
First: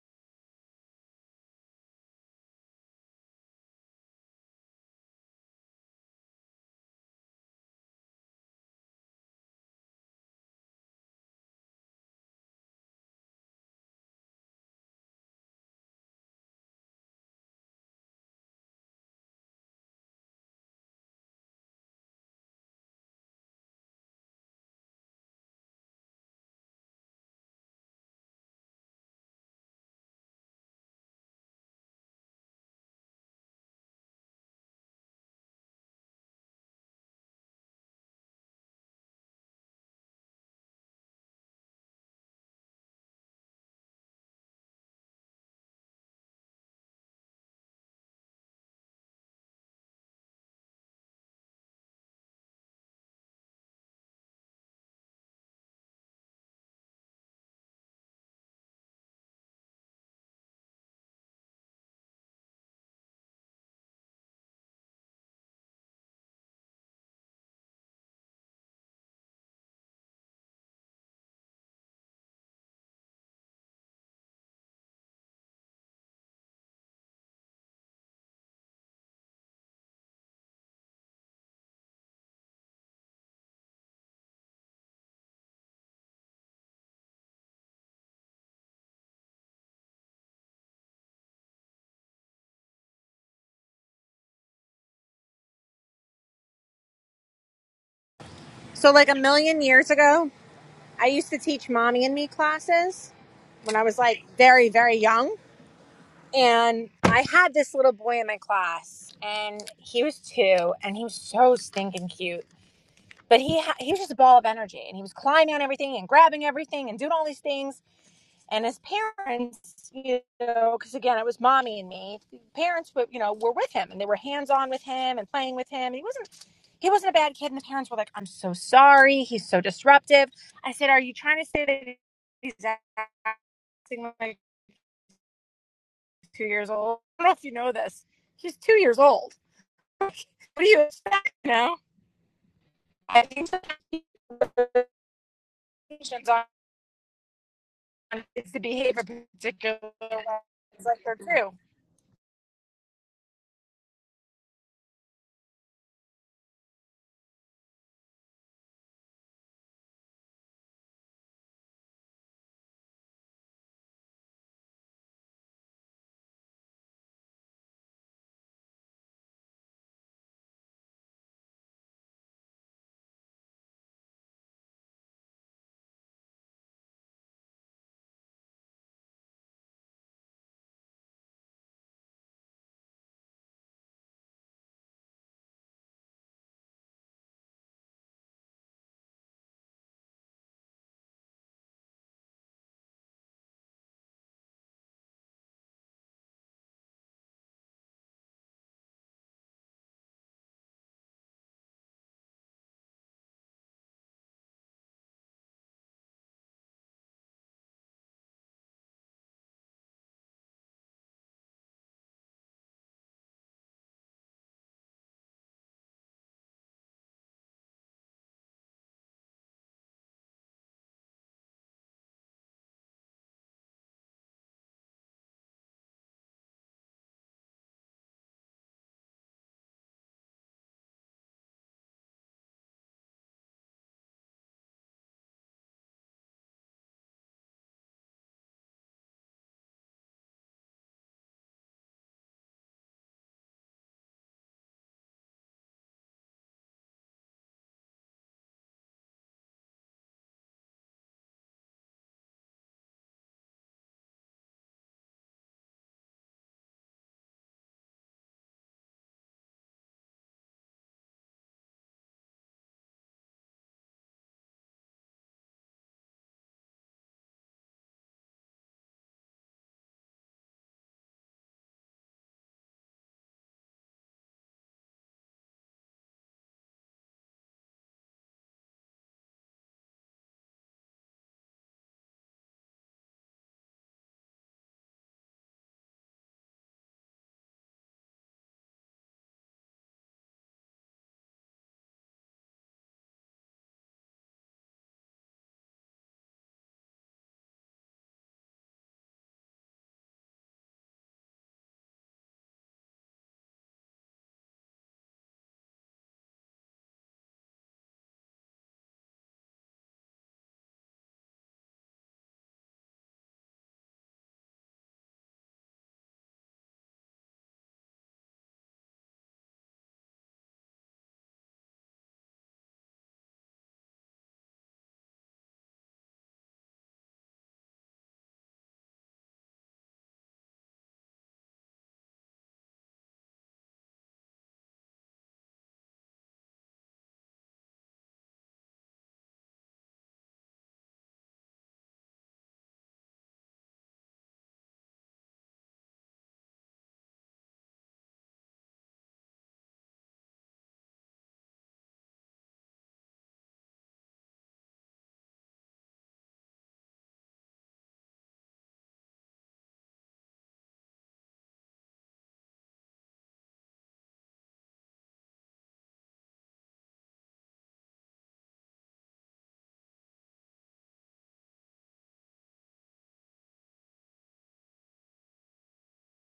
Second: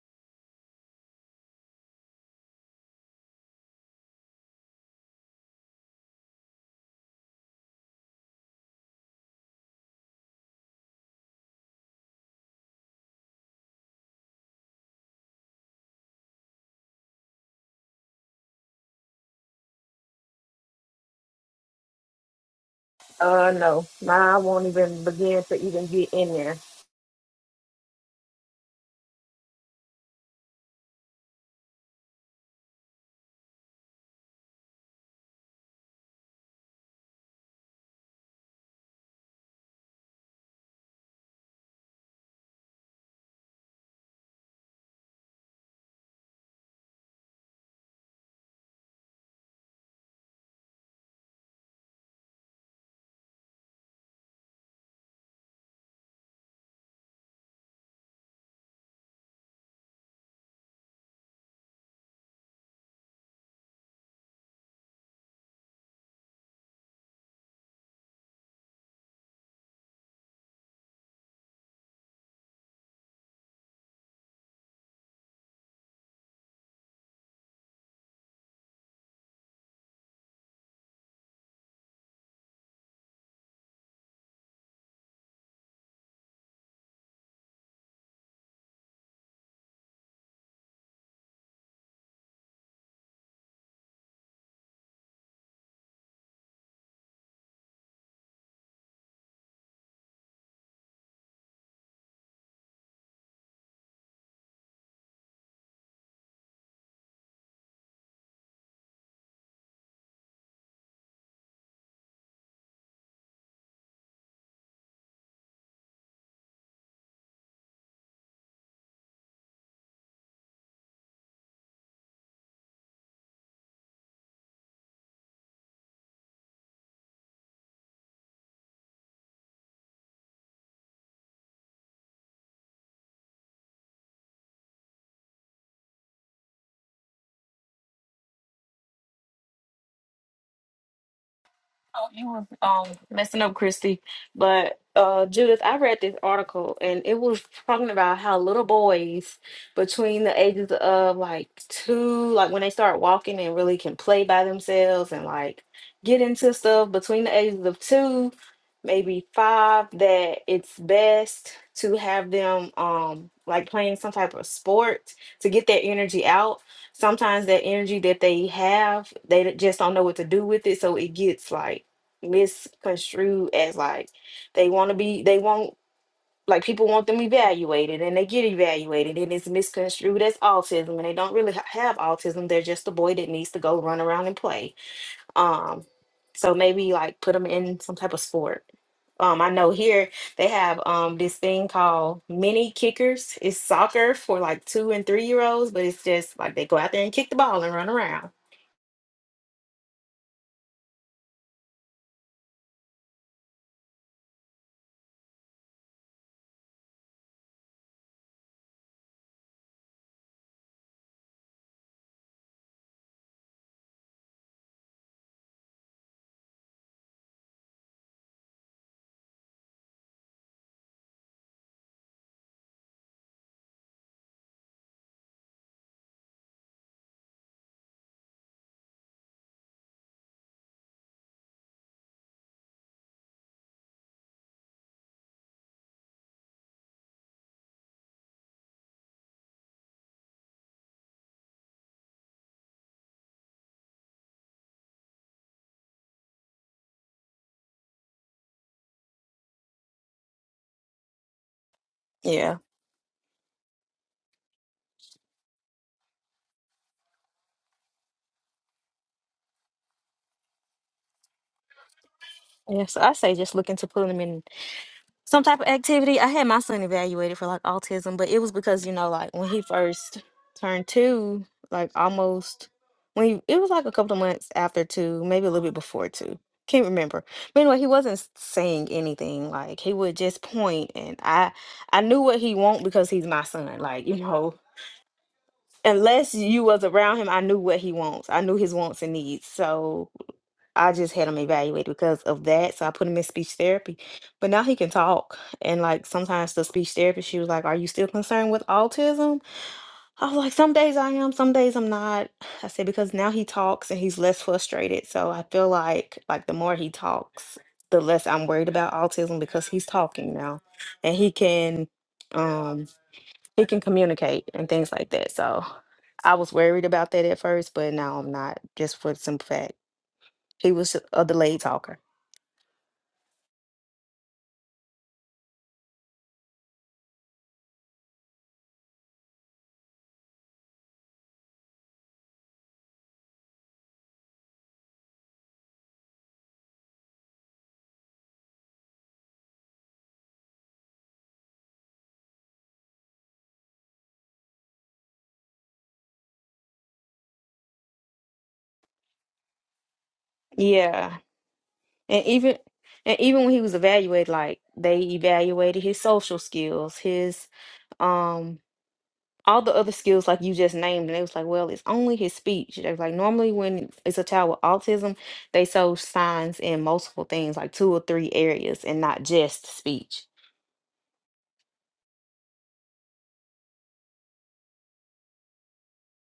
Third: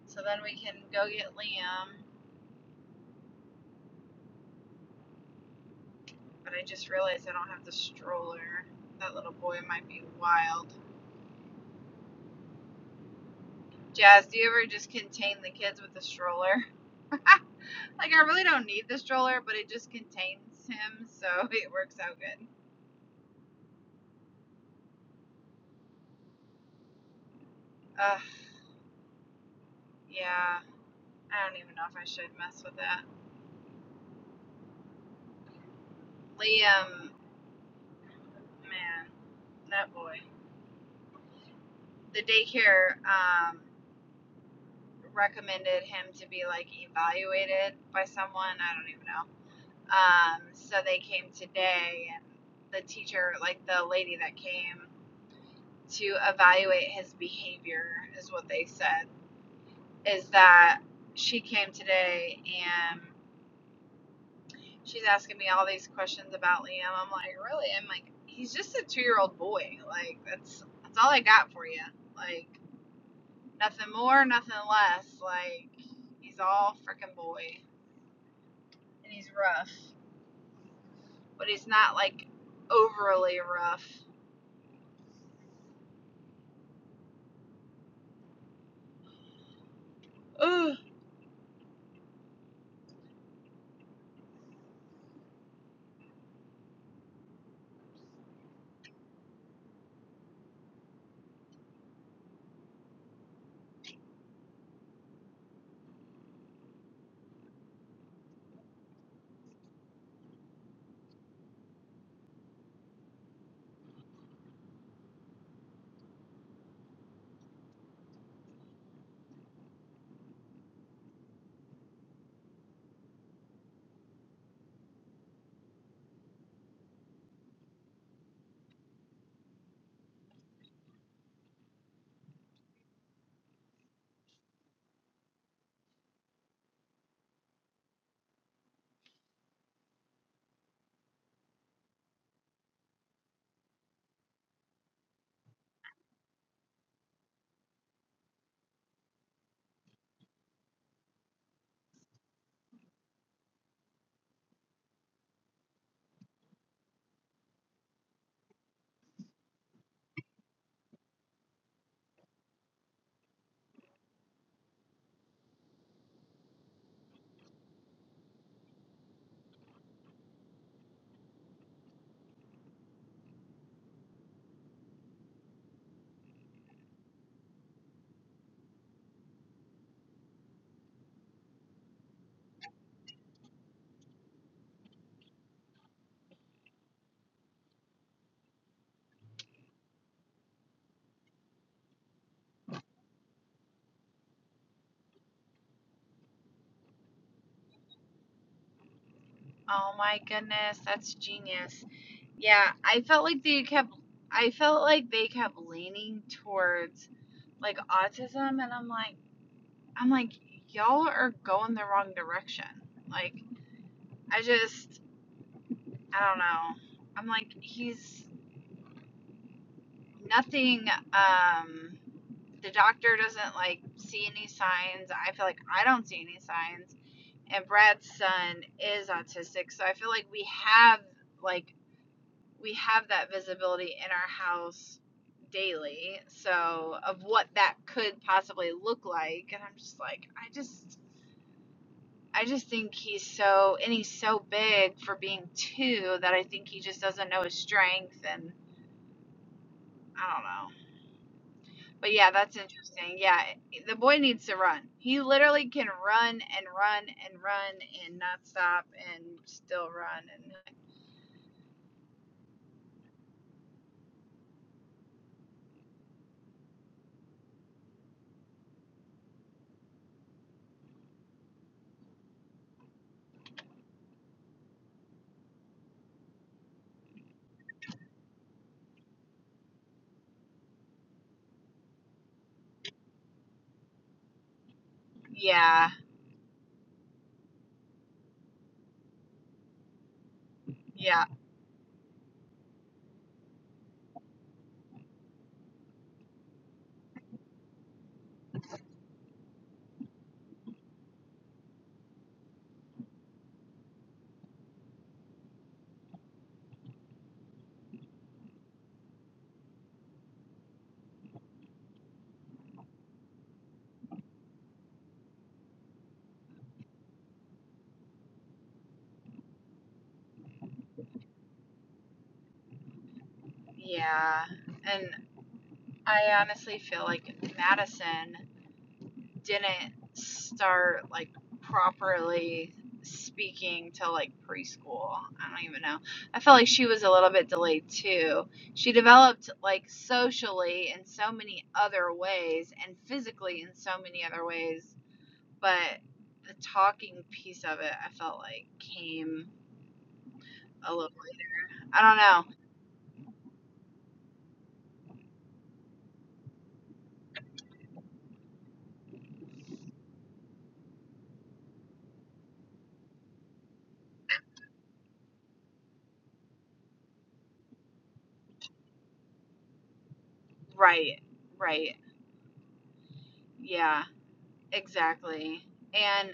Speaker 1: So then we can go get Liam But I just realized I don't have the stroller. That little boy might be wild. Jazz, do you ever just contain the kids with the stroller? Like, I really don't need the stroller, but it just contains him, so it works out good.
Speaker 2: Uh, no, nah, I won't even begin to even get in there.
Speaker 1: Ugh, yeah. I don't even know if I should mess with that. Liam, man, that boy. The daycare um, recommended him to be, like, evaluated by someone. I don't even know. Um, so they came today, and the teacher, like the lady that came, to evaluate his behavior, is what they said. Is that she came today and she's asking me all these questions about Liam. I'm like, really? I'm like, he's just a two year old boy. Like, that's that's all I got for you. Like, nothing more, nothing less. Like, he's all freaking boy, and he's rough, but he's not like overly rough. Ugh.
Speaker 3: So, like a million years ago, I used to teach mommy and me classes when I was like very, very young. And I had this little boy in my class, and he was two, and he was so stinking cute. But he ha- he was just a ball of energy, and he was climbing on everything and grabbing everything and doing all these things and as parents you know because again it was mommy and me parents were you know were with him and they were hands on with him and playing with him and he wasn't he wasn't a bad kid and the parents were like i'm so sorry he's so disruptive i said are you trying to say that he's acting like two years old i don't know if you know this he's two years old what do you expect you know
Speaker 2: Oh, you was um
Speaker 3: i
Speaker 2: messing
Speaker 3: think
Speaker 2: up,
Speaker 3: that
Speaker 2: Christy. But uh, Judith, I read this
Speaker 3: on
Speaker 2: article and it was talking about how
Speaker 3: it's the
Speaker 2: little
Speaker 3: behavior
Speaker 2: boys
Speaker 3: particular
Speaker 2: between the ages
Speaker 3: it's like they're
Speaker 2: of
Speaker 3: two
Speaker 2: like two, like when they start walking and really can play by themselves and like get into stuff between the ages of two, maybe five, that it's best to have them um like playing some type of sport to get that energy out sometimes that energy that they have, they just don't know what to do with it. So it gets like misconstrued as like they want to be they want like people want them evaluated and they get evaluated and it's misconstrued as autism and they don't really ha- have autism they're just a boy that needs to go run around and play um so maybe like put them in some type of sport um i know here they have um this thing called mini kickers it's soccer for like two and three year olds but it's just like they go out there and kick the ball and run around
Speaker 1: Oh my goodness, that's genius. Yeah, I felt like they kept I felt like they kept leaning towards like autism and I'm like I'm like y'all are going the wrong direction. Like I just I don't know. I'm like he's nothing um the doctor doesn't like see any signs. I feel like I don't see any signs and Brad's son is autistic, so I feel like we have like we have that visibility in our house daily. So of what that could possibly look like, and I'm just like, I just. I just think he's so, and he's so big for being two that I think he just doesn't know his strength, and I don't know. But yeah, that's
Speaker 2: yeah
Speaker 1: interesting. Yeah, the boy needs to run. He literally can run and run and run and not stop and still run. And
Speaker 2: yeah so i say just look into putting them in some type of activity. I had my son evaluated for like autism, but it was because you know, like when he first turned two, like almost when he, it was like a couple of months after two, maybe a little bit before two. Can't remember. But anyway, he wasn't s- saying anything. Like he would just point, and I I knew what he want because he's my son. Like you know,
Speaker 1: yeah,
Speaker 2: unless you was around him, I knew what he wants. I knew his wants and needs. So I just
Speaker 1: yeah,
Speaker 2: had him evaluated because of that. So I put him in speech therapy. But now he can talk. And like sometimes the speech therapist, she was like, Are you still concerned with autism? I was like, Some days I am, some days I'm not. I said, Because now he talks and he's less frustrated. So I feel like like the more he talks, the less I'm worried about autism because he's talking now. And he can um he can communicate and things like that. So I was worried about that at first, but now I'm not, just for the simple fact. He was a delayed talker.
Speaker 1: yeah. And I honestly feel like Madison didn't start like properly speaking till like preschool. I don't even know. I felt like she was a little bit delayed too. She developed like socially in so many other ways and physically in so many other ways, but the talking piece of it I felt like came a little
Speaker 2: Yeah.
Speaker 1: I don't
Speaker 2: And
Speaker 1: know.
Speaker 2: even and even when he was evaluated, like they evaluated his social skills, his um all the other skills like you just named, and it was like, well, it's only his speech. They was like normally when it's a child with autism, they show signs in multiple things, like two or three areas, and not just speech.
Speaker 1: Right. Right. Yeah. Exactly. And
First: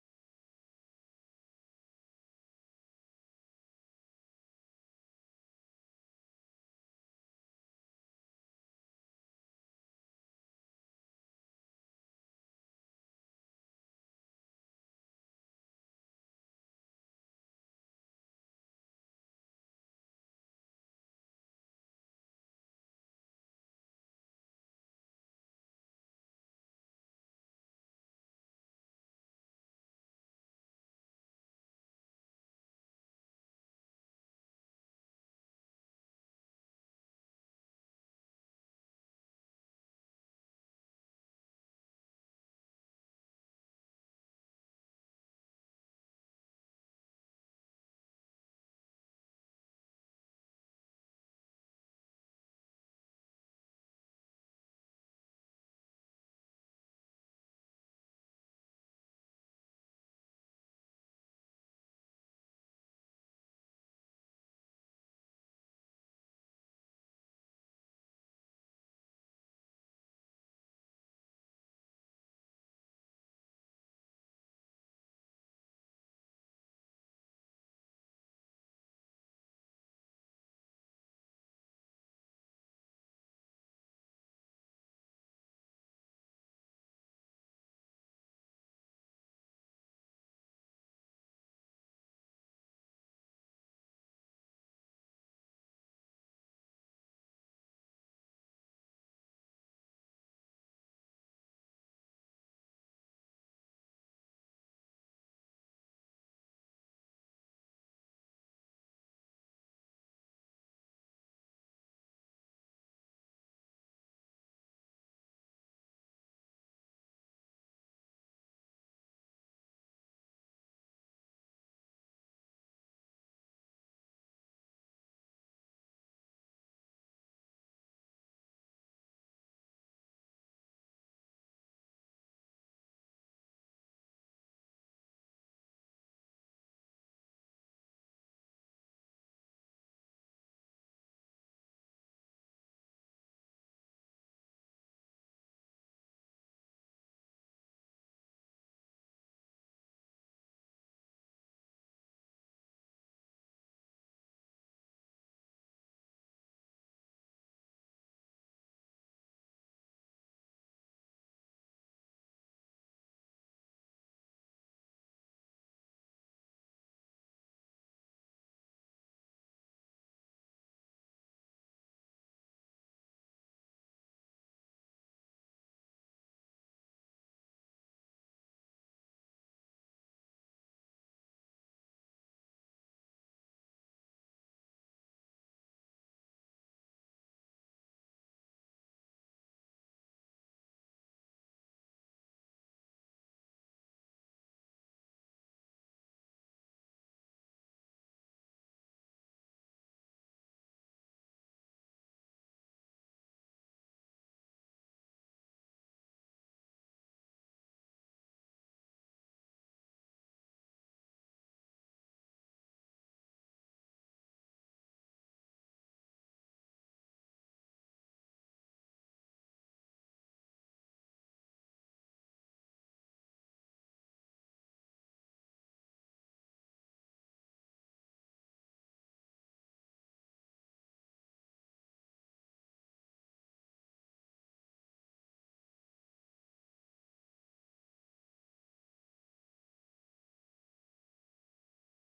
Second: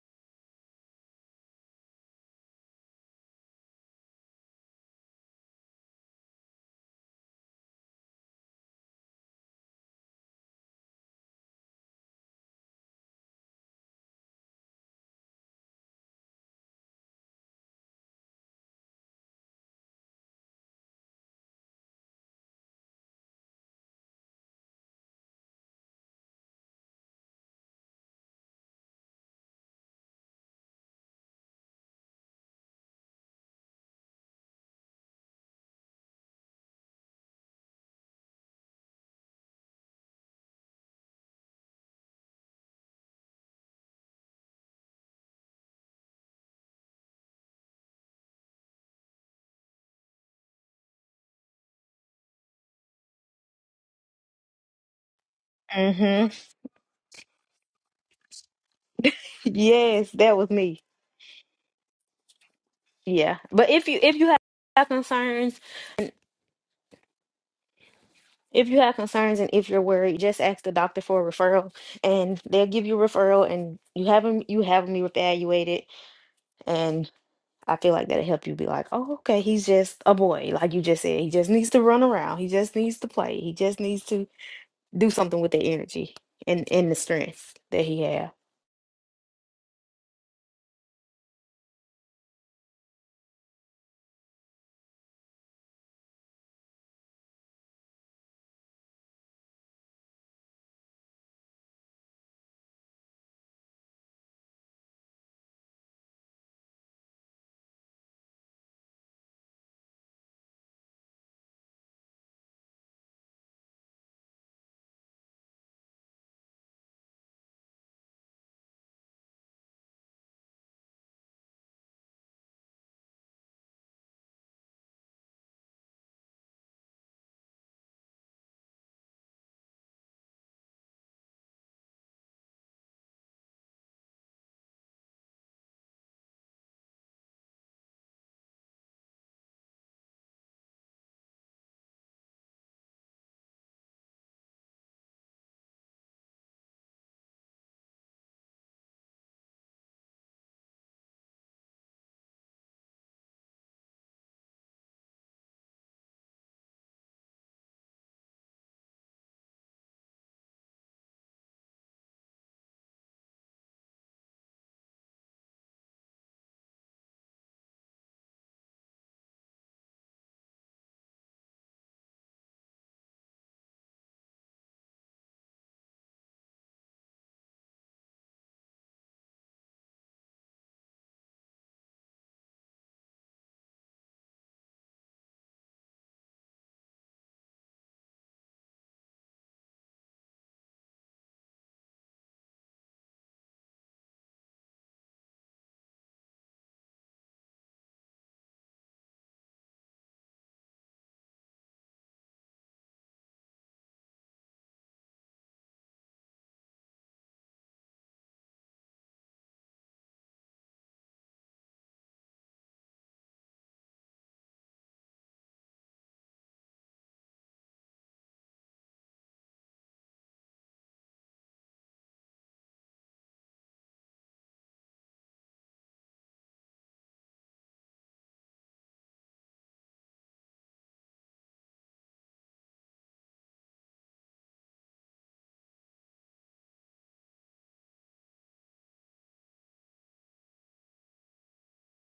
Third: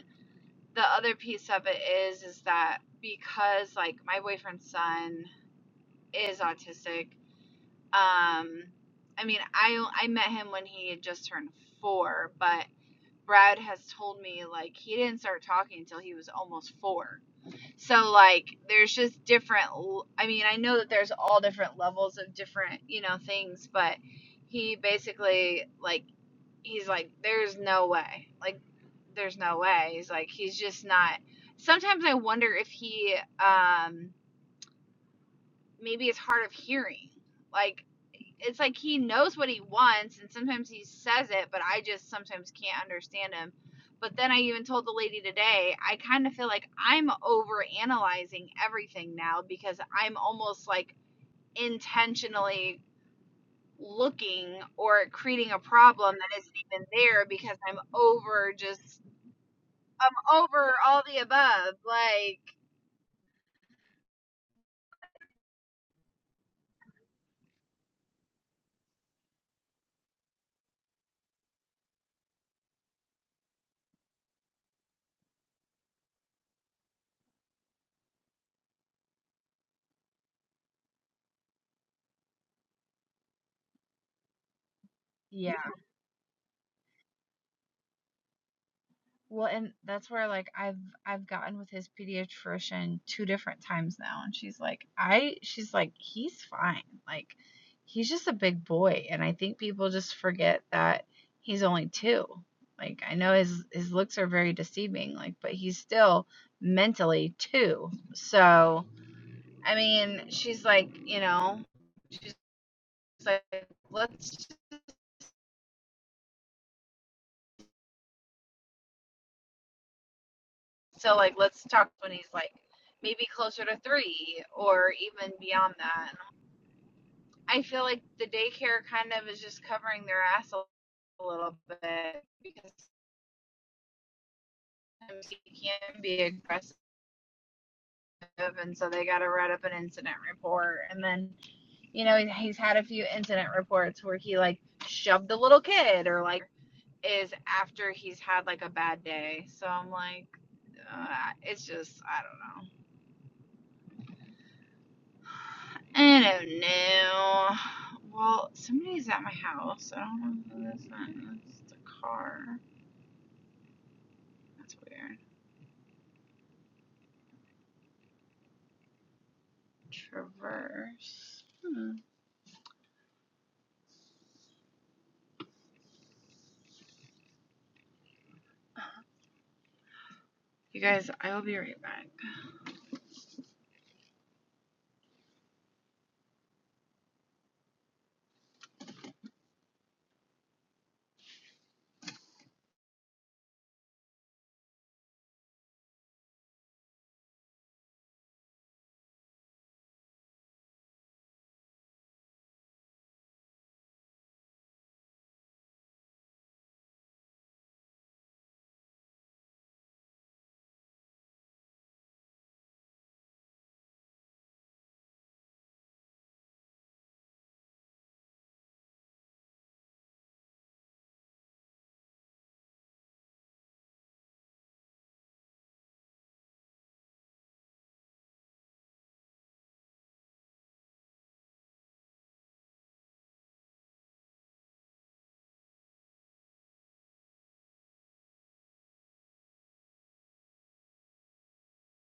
Speaker 1: the other piece of it is is that because like my boyfriend's son is autistic um i mean i i met him when he had just turned four but brad has told me like he didn't start talking until he was almost four so like there's just different I mean i know that there's all different levels of different you know things but he basically like he's like, there's no way. Like, there's no way. He's like, he's just not. Sometimes I wonder if he um, maybe is hard of hearing. Like, it's like he knows what he wants, and sometimes he says it, but I just sometimes can't understand him. But then I even told the lady today, I kind of feel like I'm over analyzing everything now because I'm almost like intentionally looking or creating a problem
Speaker 2: Mm-hmm.
Speaker 1: that isn't even there because I'm over just
Speaker 2: Yes, that
Speaker 1: I'm
Speaker 2: was
Speaker 1: over
Speaker 2: me.
Speaker 1: all the above. Like,
Speaker 2: Yeah. But if you if you have have concerns, if you have concerns and if you're worried, just ask the doctor for a referral and they'll give you a referral and you have them you have them evaluated and I feel like that'll help you be like, oh, okay, he's just a boy, like you just said. He just needs to run around. He just needs to play. He just needs to do something with
Speaker 1: Yeah.
Speaker 2: the energy and, and the strength that he has.
Speaker 1: Well, and that's where like I've I've gotten with his pediatrician two different times now and she's like I she's like he's fine. Like he's just a big boy and I think people just forget that he's only 2. Like I know his his looks are very deceiving like but he's still mentally 2. So, I mean, she's like, you know, she's like let's So like let's talk when he's like maybe closer to three or even beyond that. I feel like the daycare kind of is just covering their ass a little bit because sometimes he can be aggressive and so they gotta write up an incident report and then you know he's had a few incident reports where he like shoved a little kid or like is after he's had like a bad day so i'm like uh, it's just i don't know I don't know. Well, somebody's at my house. I don't know who this is. It's a car. That's weird. Traverse. Hmm. You guys, I will be right back.